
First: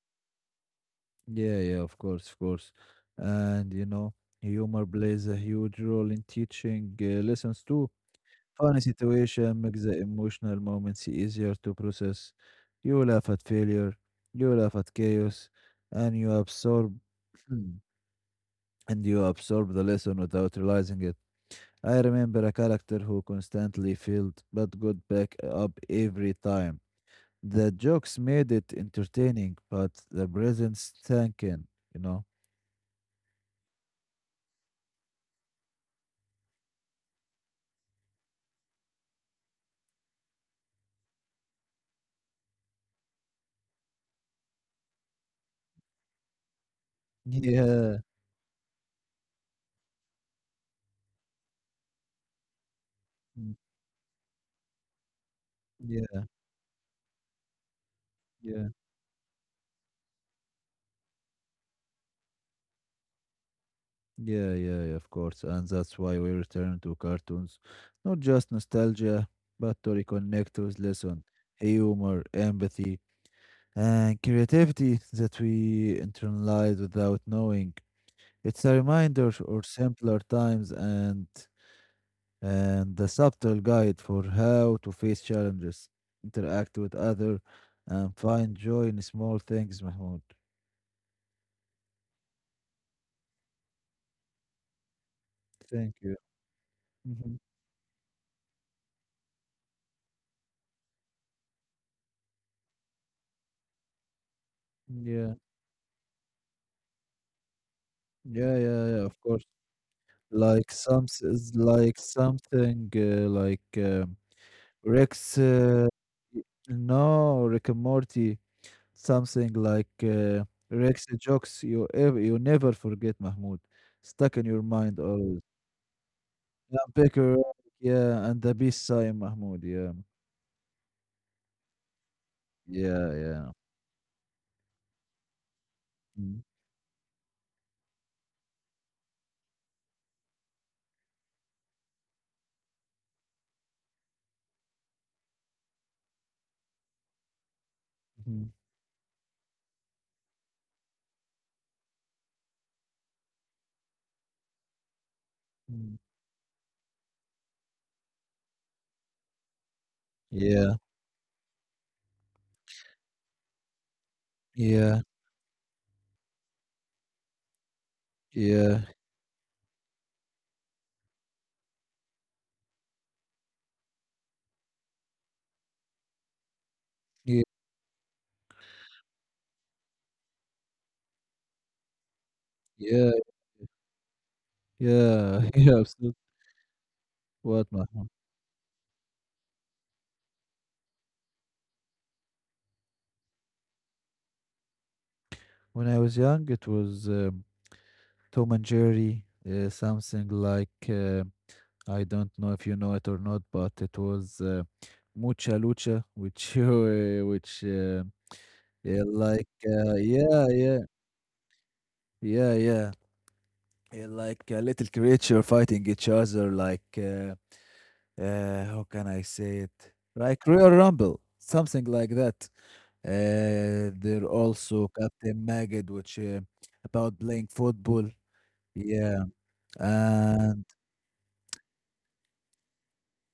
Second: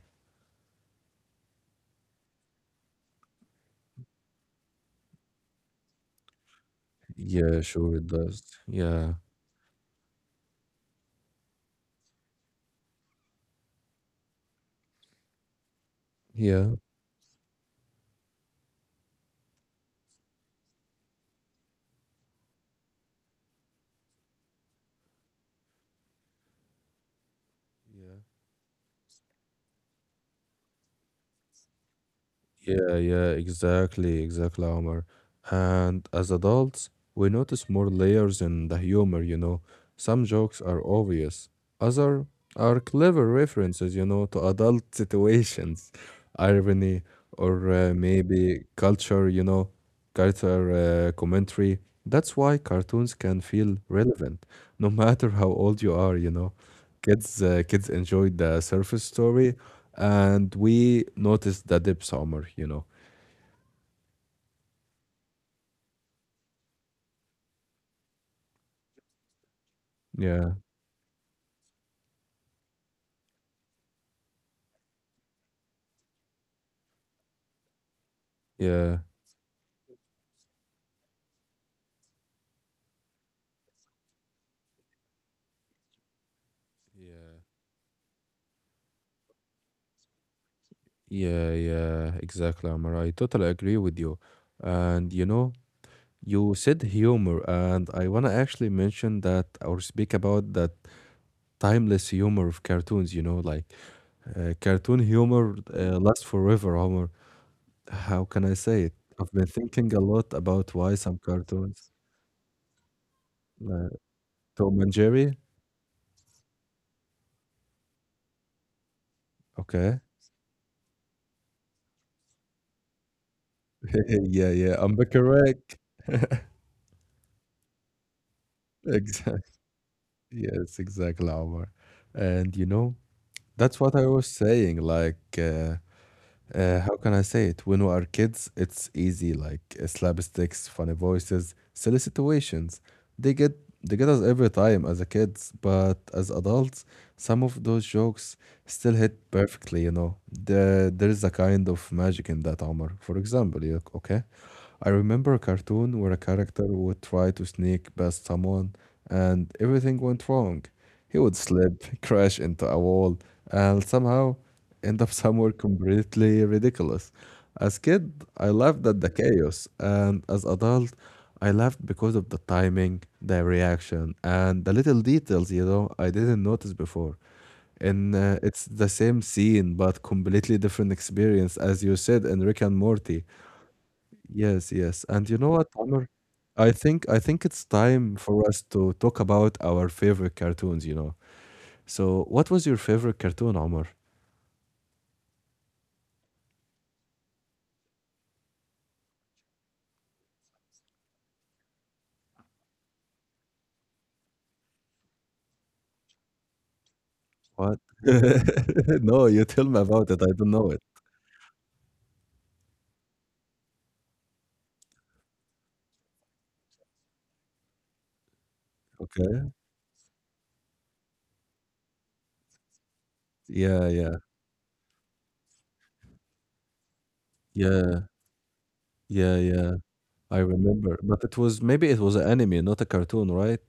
Speaker 2: Yeah, yeah, of course, of course. And, humor plays a huge role in teaching
Speaker 1: Yeah,
Speaker 2: lessons too.
Speaker 1: sure it does.
Speaker 2: Funny
Speaker 1: Yeah.
Speaker 2: situation makes the emotional moments easier to process. You laugh at failure, you laugh at chaos, and you
Speaker 1: Yeah.
Speaker 2: absorb *clears throat* and you absorb the lesson without realizing it. I remember a character who constantly failed but got back up every time. The jokes made it entertaining, but the presence sank in, you know?
Speaker 1: Yeah, yeah, exactly, exactly, Omar. And as adults, we notice more layers in the humor, you know. Some jokes are obvious, other are clever references, you know, to adult situations, *laughs* irony, or
Speaker 2: Yeah.
Speaker 1: maybe culture, you know, culture commentary. That's why cartoons can
Speaker 2: Mm.
Speaker 1: feel relevant, no *laughs* matter how old you are,
Speaker 2: Yeah.
Speaker 1: you know. Kids enjoy the
Speaker 2: Yeah.
Speaker 1: surface story, and we noticed the dips, Omar, you know.
Speaker 2: Yeah, yeah, yeah, of course. And that's why we return to cartoons, not just nostalgia, but to
Speaker 1: Yeah,
Speaker 2: reconnect with lesson, humor, empathy, and creativity that we internalize without knowing. It's a
Speaker 1: yeah.
Speaker 2: reminder or simpler times and a subtle guide for how to face challenges, interact with other,
Speaker 1: Yeah.
Speaker 2: and find joy in small things, Mahmoud.
Speaker 1: Yeah, yeah, exactly, Amar. I totally agree with you. And you know,
Speaker 2: Thank you.
Speaker 1: you said
Speaker 2: Mhm.
Speaker 1: humor, and I want to actually mention that or speak about that timeless humor of cartoons, you know, like cartoon
Speaker 2: Yeah,
Speaker 1: humor lasts forever, Homer. How can I
Speaker 2: yeah,
Speaker 1: say
Speaker 2: yeah,
Speaker 1: it?
Speaker 2: yeah, of
Speaker 1: I've
Speaker 2: course.
Speaker 1: been thinking a lot
Speaker 2: Like
Speaker 1: about why
Speaker 2: some,
Speaker 1: some
Speaker 2: is
Speaker 1: cartoons,
Speaker 2: like something, like,
Speaker 1: uh, Tom and Jerry,
Speaker 2: Rex, y no, Rick and Morty, something like,
Speaker 1: okay.
Speaker 2: Rex jokes you never forget, Mahmoud,
Speaker 1: *laughs*
Speaker 2: stuck in
Speaker 1: Yeah,
Speaker 2: your
Speaker 1: yeah, I'm
Speaker 2: mind always.
Speaker 1: correct.
Speaker 2: Yeah, Picker, yeah, and the peace sign,
Speaker 1: *laughs*
Speaker 2: Mahmoud, yeah.
Speaker 1: Yes, exactly, Omar. And you know,
Speaker 2: Yeah, yeah.
Speaker 1: that's what I was saying. Like,
Speaker 2: Mm,
Speaker 1: how can I say it? When we are kids, it's easy. Like slapsticks, funny voices, silly situations. They get they get us every time as a kids, but as adults, some of those jokes
Speaker 2: mhm,
Speaker 1: still hit perfectly. You know, there is a kind of magic in that, Omar. For example, you okay? I remember a
Speaker 2: mm.
Speaker 1: cartoon where a character would try to sneak past someone and everything went wrong.
Speaker 2: Yeah,
Speaker 1: He would slip, *laughs* crash into a wall, and somehow
Speaker 2: yeah,
Speaker 1: end up somewhere completely ridiculous. As kid, I
Speaker 2: yeah,
Speaker 1: laughed at the chaos, and as adult, I laughed because of the timing, the reaction, and the little details, you know, I didn't notice before.
Speaker 2: ye
Speaker 1: And it's the same scene, but completely different experience, as you said in Rick and
Speaker 2: yeah,
Speaker 1: Morty. Yes, yes. And you
Speaker 2: yeah,
Speaker 1: know
Speaker 2: *laughs*
Speaker 1: what,
Speaker 2: yeah,
Speaker 1: Amr?
Speaker 2: absolutely.
Speaker 1: I think it's
Speaker 2: What, Mahmoud?
Speaker 1: time for us to talk about our favorite cartoons, you know. So what was your favorite cartoon, Omar?
Speaker 2: When I was young, it was, Tom and Jerry, something like I don't know if you know it or not, but it was Mucha Lucha, which *laughs* which
Speaker 1: What?
Speaker 2: yeah,
Speaker 1: *laughs* No,
Speaker 2: like
Speaker 1: you tell me about it. I
Speaker 2: yeah,
Speaker 1: don't know
Speaker 2: yeah,
Speaker 1: it.
Speaker 2: yeah, yeah, yeah, like a little creature fighting each other, like how can I
Speaker 1: Okay.
Speaker 2: say it? Like Royal Rumble, something like that.
Speaker 1: Yeah, yeah.
Speaker 2: There also Captain Maggot, which about playing
Speaker 1: Yeah.
Speaker 2: football.
Speaker 1: Yeah,
Speaker 2: Yeah,
Speaker 1: yeah. I remember.
Speaker 2: and
Speaker 1: But it was maybe it was an anime, not a cartoon, right?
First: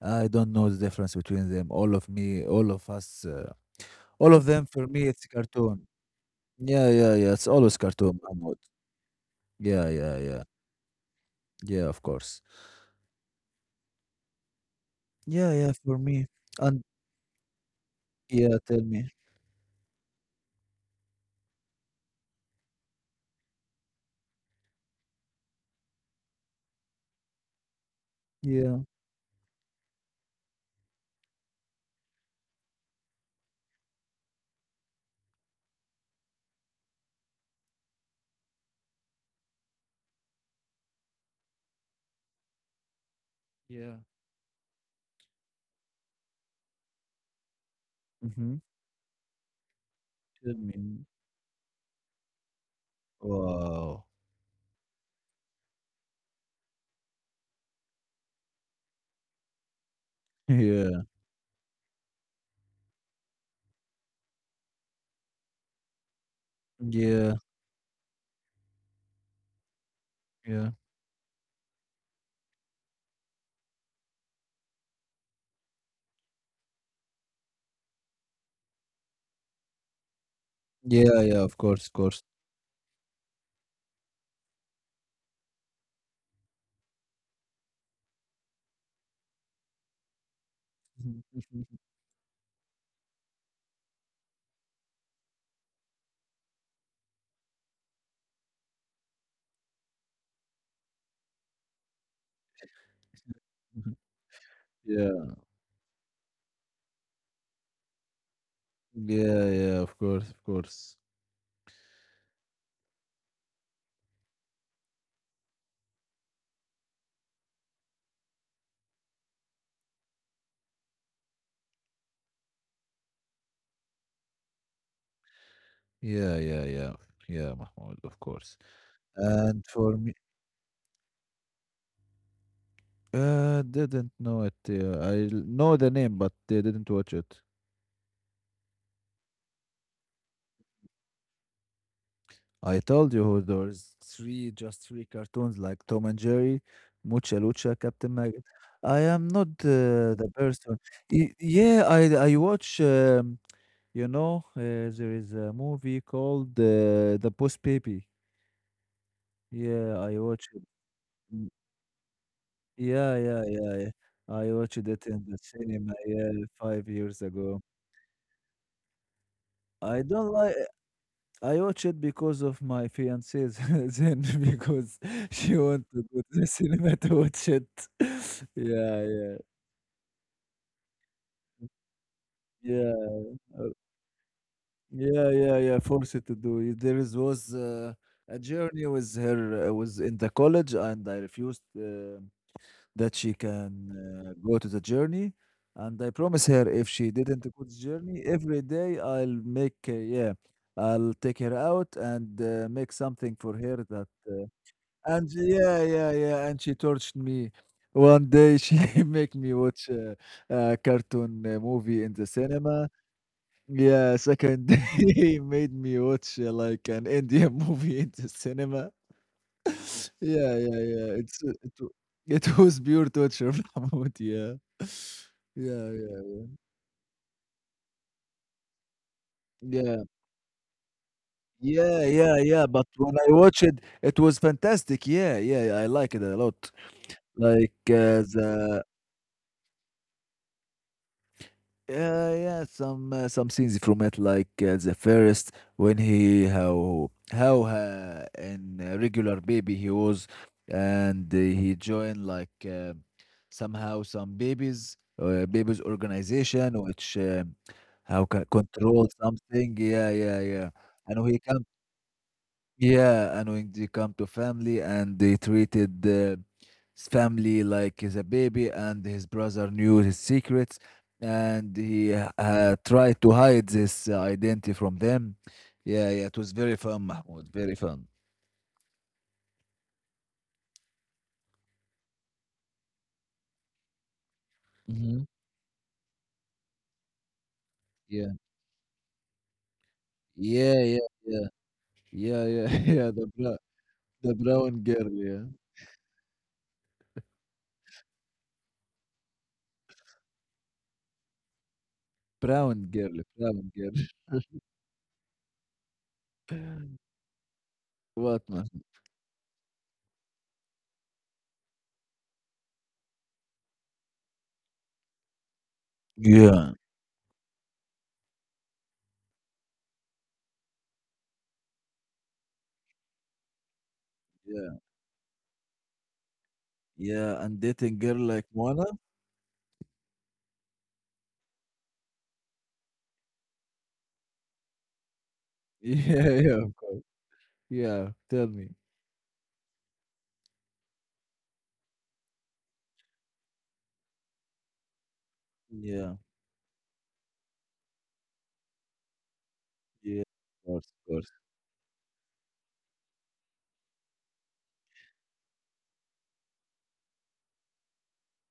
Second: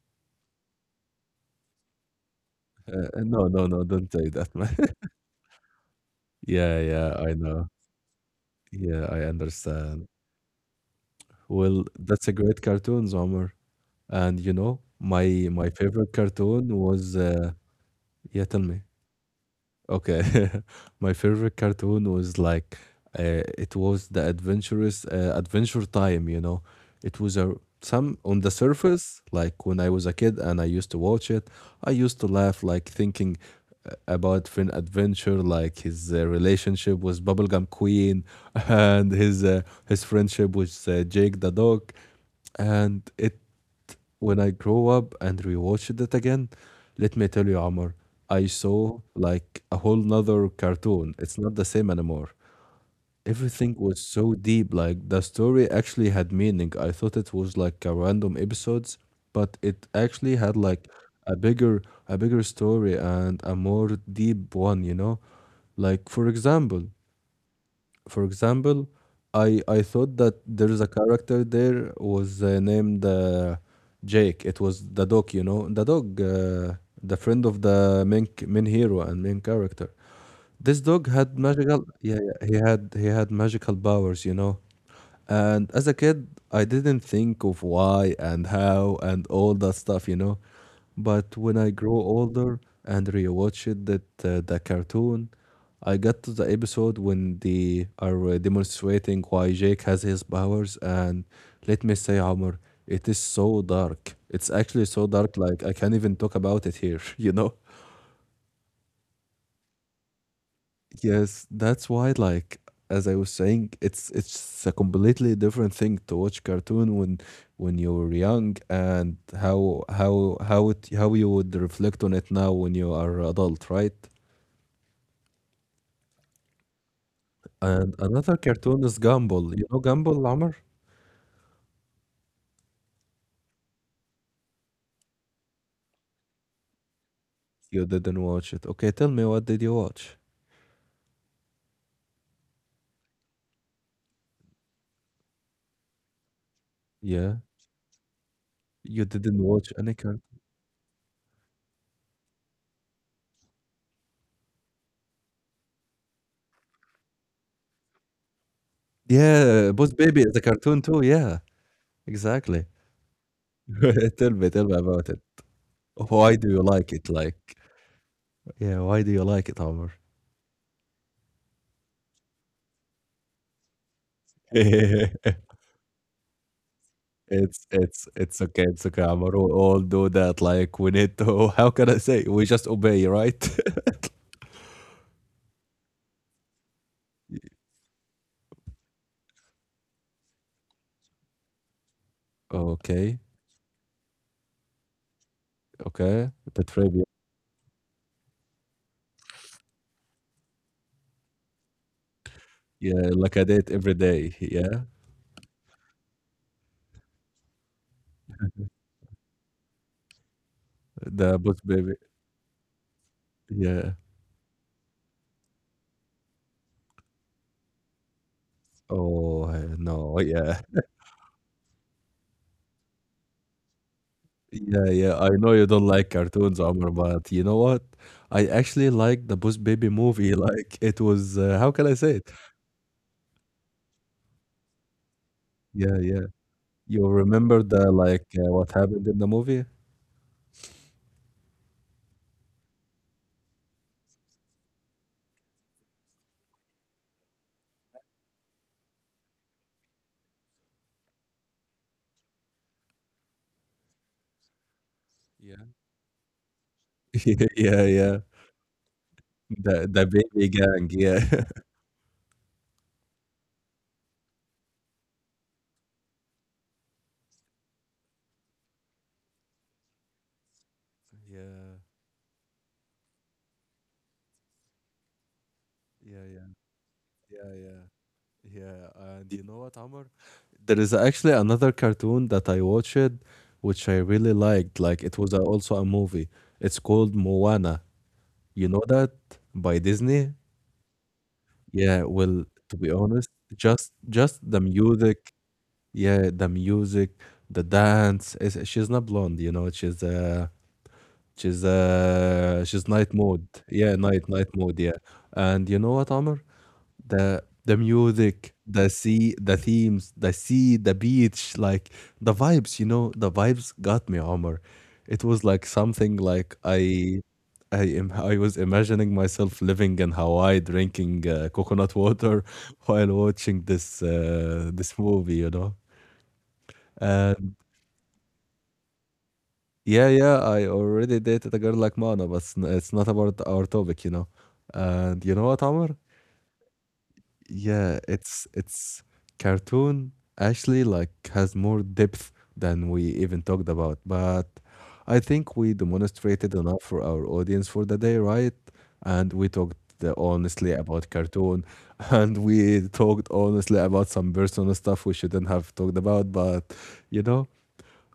Speaker 2: I don't know the difference between them. All of me, all of us,
Speaker 1: No,
Speaker 2: uh,
Speaker 1: no, no, don't say
Speaker 2: all of
Speaker 1: that,
Speaker 2: them
Speaker 1: man.
Speaker 2: for me,
Speaker 1: *laughs*
Speaker 2: it's cartoon.
Speaker 1: Yeah,
Speaker 2: Yeah, yeah,
Speaker 1: yeah,
Speaker 2: yeah.
Speaker 1: I
Speaker 2: It's
Speaker 1: know.
Speaker 2: always cartoon, Mahmoud.
Speaker 1: Yeah, I
Speaker 2: Yeah,
Speaker 1: understand.
Speaker 2: yeah, yeah. Yeah,
Speaker 1: Well,
Speaker 2: of
Speaker 1: that's
Speaker 2: course.
Speaker 1: a great cartoon, Omar. And you know, my
Speaker 2: Yeah, yeah,
Speaker 1: my
Speaker 2: for
Speaker 1: favorite
Speaker 2: me. And
Speaker 1: cartoon was
Speaker 2: yeah,
Speaker 1: yeah, tell
Speaker 2: tell
Speaker 1: me.
Speaker 2: me.
Speaker 1: Okay, *laughs* my favorite cartoon was like it was the adventurous Adventure Time. You know, it was a some on the
Speaker 2: Yeah,
Speaker 1: surface like when I was a kid and I used to watch it, I used to laugh like thinking about Finn Adventure, like his relationship with Bubblegum Queen *laughs* and his friendship with Jake the dog, and it
Speaker 2: yeah.
Speaker 1: when I grow up and rewatched it again, let me tell you, Amr,
Speaker 2: Mm-hmm.
Speaker 1: I saw like a whole
Speaker 2: Tell
Speaker 1: nother
Speaker 2: me.
Speaker 1: cartoon. It's not the same anymore. Everything
Speaker 2: Wow.
Speaker 1: was so deep. Like the story actually had meaning. I thought it was like a random episodes, but it
Speaker 2: *laughs*
Speaker 1: actually had
Speaker 2: Yeah,
Speaker 1: like a bigger, a bigger story and a more deep one. You know, like
Speaker 2: yeah,
Speaker 1: for example, I thought
Speaker 2: yeah.
Speaker 1: that there is a character there was named Jake. It was the dog, you know, the dog, the friend of the main main hero and main character. This
Speaker 2: Yeah,
Speaker 1: dog
Speaker 2: yeah, of
Speaker 1: had
Speaker 2: course, of
Speaker 1: magical,
Speaker 2: course. *laughs*
Speaker 1: yeah, yeah, he had magical powers, you know. And as a kid, I didn't think of why and how and all that stuff, you know.
Speaker 2: Mhm,
Speaker 1: But
Speaker 2: mhm,
Speaker 1: when I grew older and rewatched that the cartoon, I got to the episode when they are demonstrating why Jake has his powers. And let me say, Omar, it is so
Speaker 2: mhm.
Speaker 1: dark. It's actually
Speaker 2: Yeah,
Speaker 1: so dark, like I can't even talk about it here, *laughs* you know?
Speaker 2: yeah, yeah, of course, of course.
Speaker 1: Yes, that's why, like, as I was saying, it's a completely different thing to watch cartoon when you were young and how you would reflect on it now when you are adult, right?
Speaker 2: Yeah, yeah, yeah. Yeah, Mahmoud, of
Speaker 1: And
Speaker 2: course.
Speaker 1: another cartoon is
Speaker 2: And
Speaker 1: Gumball.
Speaker 2: for
Speaker 1: You know
Speaker 2: me,
Speaker 1: Gumball, Lamar?
Speaker 2: Didn't know it. Yeah. I know the name, but they didn't watch it.
Speaker 1: You didn't watch it. Okay, tell me what did you watch?
Speaker 2: I told you there was three, just three cartoons like Tom and Jerry, Mucha
Speaker 1: Yeah,
Speaker 2: Lucha, Captain Maggot. I am
Speaker 1: you
Speaker 2: not
Speaker 1: didn't watch any
Speaker 2: the
Speaker 1: cartoon.
Speaker 2: person. Yeah, I watch. You know, uh, there is a movie called The Boss Baby. Yeah,
Speaker 1: Yeah,
Speaker 2: I
Speaker 1: Boss
Speaker 2: watch
Speaker 1: Baby
Speaker 2: it.
Speaker 1: is a cartoon too.
Speaker 2: Mm,
Speaker 1: Yeah, exactly.
Speaker 2: yeah, yeah, yeah, yeah.
Speaker 1: *laughs*
Speaker 2: I watched
Speaker 1: Tell
Speaker 2: it
Speaker 1: me
Speaker 2: in the
Speaker 1: about it.
Speaker 2: cinema. Yeah,
Speaker 1: Why do
Speaker 2: five
Speaker 1: you
Speaker 2: years
Speaker 1: like it?
Speaker 2: ago.
Speaker 1: Like. Yeah, why do you like it,
Speaker 2: I
Speaker 1: Amr?
Speaker 2: don't like. I watched it because of my fiancee's *laughs* then because she want
Speaker 1: *laughs*
Speaker 2: to go to the cinema to watch it.
Speaker 1: It's
Speaker 2: *laughs*
Speaker 1: it's it's
Speaker 2: Yeah,
Speaker 1: okay, it's
Speaker 2: yeah,
Speaker 1: okay, Amr. We all do that. Like we need to. *laughs* How can I say?
Speaker 2: yeah,
Speaker 1: We just obey,
Speaker 2: uh,
Speaker 1: right? *laughs*
Speaker 2: yeah, yeah, yeah. Forced to do it. There is was a journey with her I was in the college, and I refused that she
Speaker 1: Okay,
Speaker 2: can go to the journey. And I promise her
Speaker 1: okay.
Speaker 2: if
Speaker 1: The
Speaker 2: she didn't
Speaker 1: trivia.
Speaker 2: go to the journey every day, I'll make yeah, I'll take her out and make something
Speaker 1: Yeah,
Speaker 2: for
Speaker 1: like I
Speaker 2: her
Speaker 1: did
Speaker 2: that.
Speaker 1: every day. Yeah,
Speaker 2: And yeah, yeah, yeah, and she tortured me. One day she *laughs* make me watch a cartoon
Speaker 1: the bus
Speaker 2: movie in the
Speaker 1: baby.
Speaker 2: cinema. Yeah,
Speaker 1: Yeah.
Speaker 2: second day *laughs* he made me watch like an Indian *laughs* movie in the cinema.
Speaker 1: Oh no.
Speaker 2: Yeah, yeah,
Speaker 1: Yeah.
Speaker 2: yeah. It *laughs* was pure torture, *laughs* Mahmoud. Yeah,
Speaker 1: Yeah, yeah. I know
Speaker 2: yeah,
Speaker 1: you don't like
Speaker 2: yeah,
Speaker 1: cartoons, Omar, but you know what? I actually like the Bus
Speaker 2: yeah,
Speaker 1: Baby movie. *laughs* Like it was.
Speaker 2: yeah,
Speaker 1: How can I
Speaker 2: yeah,
Speaker 1: say it?
Speaker 2: yeah. But when I watched it, it was fantastic. Yeah, yeah, I like it
Speaker 1: Yeah,
Speaker 2: a
Speaker 1: yeah.
Speaker 2: lot.
Speaker 1: You
Speaker 2: Like
Speaker 1: remember the like
Speaker 2: the
Speaker 1: what happened in the movie?
Speaker 2: Yeah, yeah, some scenes from it, like the first when he how in a regular baby he was, and he joined like somehow some babies
Speaker 1: Yeah. *laughs*
Speaker 2: organization which
Speaker 1: Yeah, yeah,
Speaker 2: how can
Speaker 1: yeah.
Speaker 2: control something. Yeah,
Speaker 1: The
Speaker 2: yeah, yeah.
Speaker 1: baby gang,
Speaker 2: And he come
Speaker 1: yeah. *laughs*
Speaker 2: yeah, and when they come to family and they treated family like he's a baby, and his brother knew his secrets, and
Speaker 1: Yeah,
Speaker 2: he tried to hide this identity from them. Yeah,
Speaker 1: yeah,
Speaker 2: yeah, it
Speaker 1: yeah,
Speaker 2: was very fun, Mahmoud.
Speaker 1: yeah,
Speaker 2: Very
Speaker 1: yeah,
Speaker 2: fun.
Speaker 1: yeah. And you know what, Amr? There is actually another cartoon that I watched, which I really liked. Like
Speaker 2: Hmm.
Speaker 1: it was a, also a movie. It's called Moana.
Speaker 2: Yeah,
Speaker 1: You know that by Disney?
Speaker 2: yeah, yeah, yeah,
Speaker 1: Yeah.
Speaker 2: yeah, yeah,
Speaker 1: Well,
Speaker 2: *laughs* yeah.
Speaker 1: to
Speaker 2: The
Speaker 1: be
Speaker 2: bra
Speaker 1: honest,
Speaker 2: the
Speaker 1: just
Speaker 2: brown
Speaker 1: the
Speaker 2: girl, yeah,
Speaker 1: music. Yeah, the music, the dance. Is she's not blonde, you know.
Speaker 2: brown girl,
Speaker 1: She's night
Speaker 2: brown
Speaker 1: mode.
Speaker 2: girl.
Speaker 1: Yeah, night night mode, yeah. And you know what, Amr?
Speaker 2: *laughs*
Speaker 1: The
Speaker 2: What, Mahmoud?
Speaker 1: music, the sea, the themes, the sea, the beach, like the vibes, you know, the vibes got me, Amr. It was like something
Speaker 2: Yeah.
Speaker 1: like I was imagining myself living in Hawaii drinking coconut water *laughs* while watching
Speaker 2: Yeah,
Speaker 1: this movie, you know.
Speaker 2: yeah, and dating
Speaker 1: And
Speaker 2: girl like Moana? *laughs*
Speaker 1: yeah, yeah, I already dated a girl like Mana, but it's not about our topic, you know. And you know what,
Speaker 2: Yeah,
Speaker 1: Amr?
Speaker 2: yeah, of course. Yeah,
Speaker 1: Yeah,
Speaker 2: tell me.
Speaker 1: it's cartoon actually like has more depth than we even talked about. But I think we
Speaker 2: Yeah,
Speaker 1: demonstrated enough for our audience for the day, right? And we talked
Speaker 2: yeah, of course,
Speaker 1: honestly
Speaker 2: of course.
Speaker 1: about cartoon, *laughs* and we talked honestly about some personal stuff we shouldn't have talked about. But you know.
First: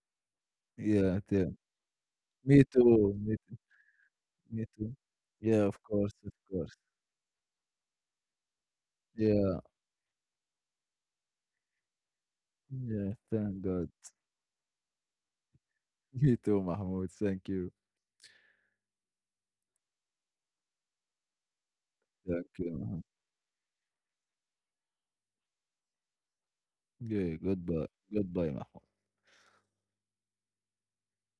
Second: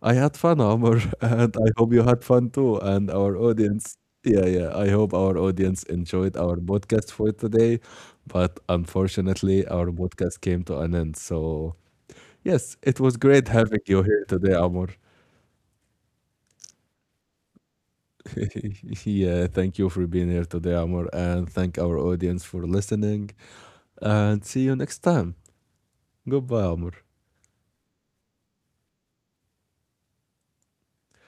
Speaker 1: I had fun, Omar,
Speaker 2: Yeah,
Speaker 1: *laughs*
Speaker 2: tell.
Speaker 1: and I hope you had fun
Speaker 2: Me
Speaker 1: too, and
Speaker 2: too. Me,
Speaker 1: our
Speaker 2: too,
Speaker 1: audience. Yeah,
Speaker 2: me
Speaker 1: yeah. I
Speaker 2: too.
Speaker 1: hope our
Speaker 2: Yeah, of
Speaker 1: audience
Speaker 2: course, of
Speaker 1: enjoyed our
Speaker 2: course.
Speaker 1: podcast for today, but
Speaker 2: Yeah,
Speaker 1: unfortunately, our podcast came to an end. So, yes, it
Speaker 2: yeah.
Speaker 1: was great
Speaker 2: Thank
Speaker 1: having
Speaker 2: God.
Speaker 1: you here today, Amor.
Speaker 2: *laughs* Me too, Mahmoud. Thank you.
Speaker 1: *laughs* Yeah, thank you for being here today, Amor, and thank our
Speaker 2: Thank
Speaker 1: audience for
Speaker 2: you. Mohammed.
Speaker 1: listening. And see you next time. Goodbye, Amor.
Speaker 2: Yeah. Goodbye. Goodbye, Mahmoud.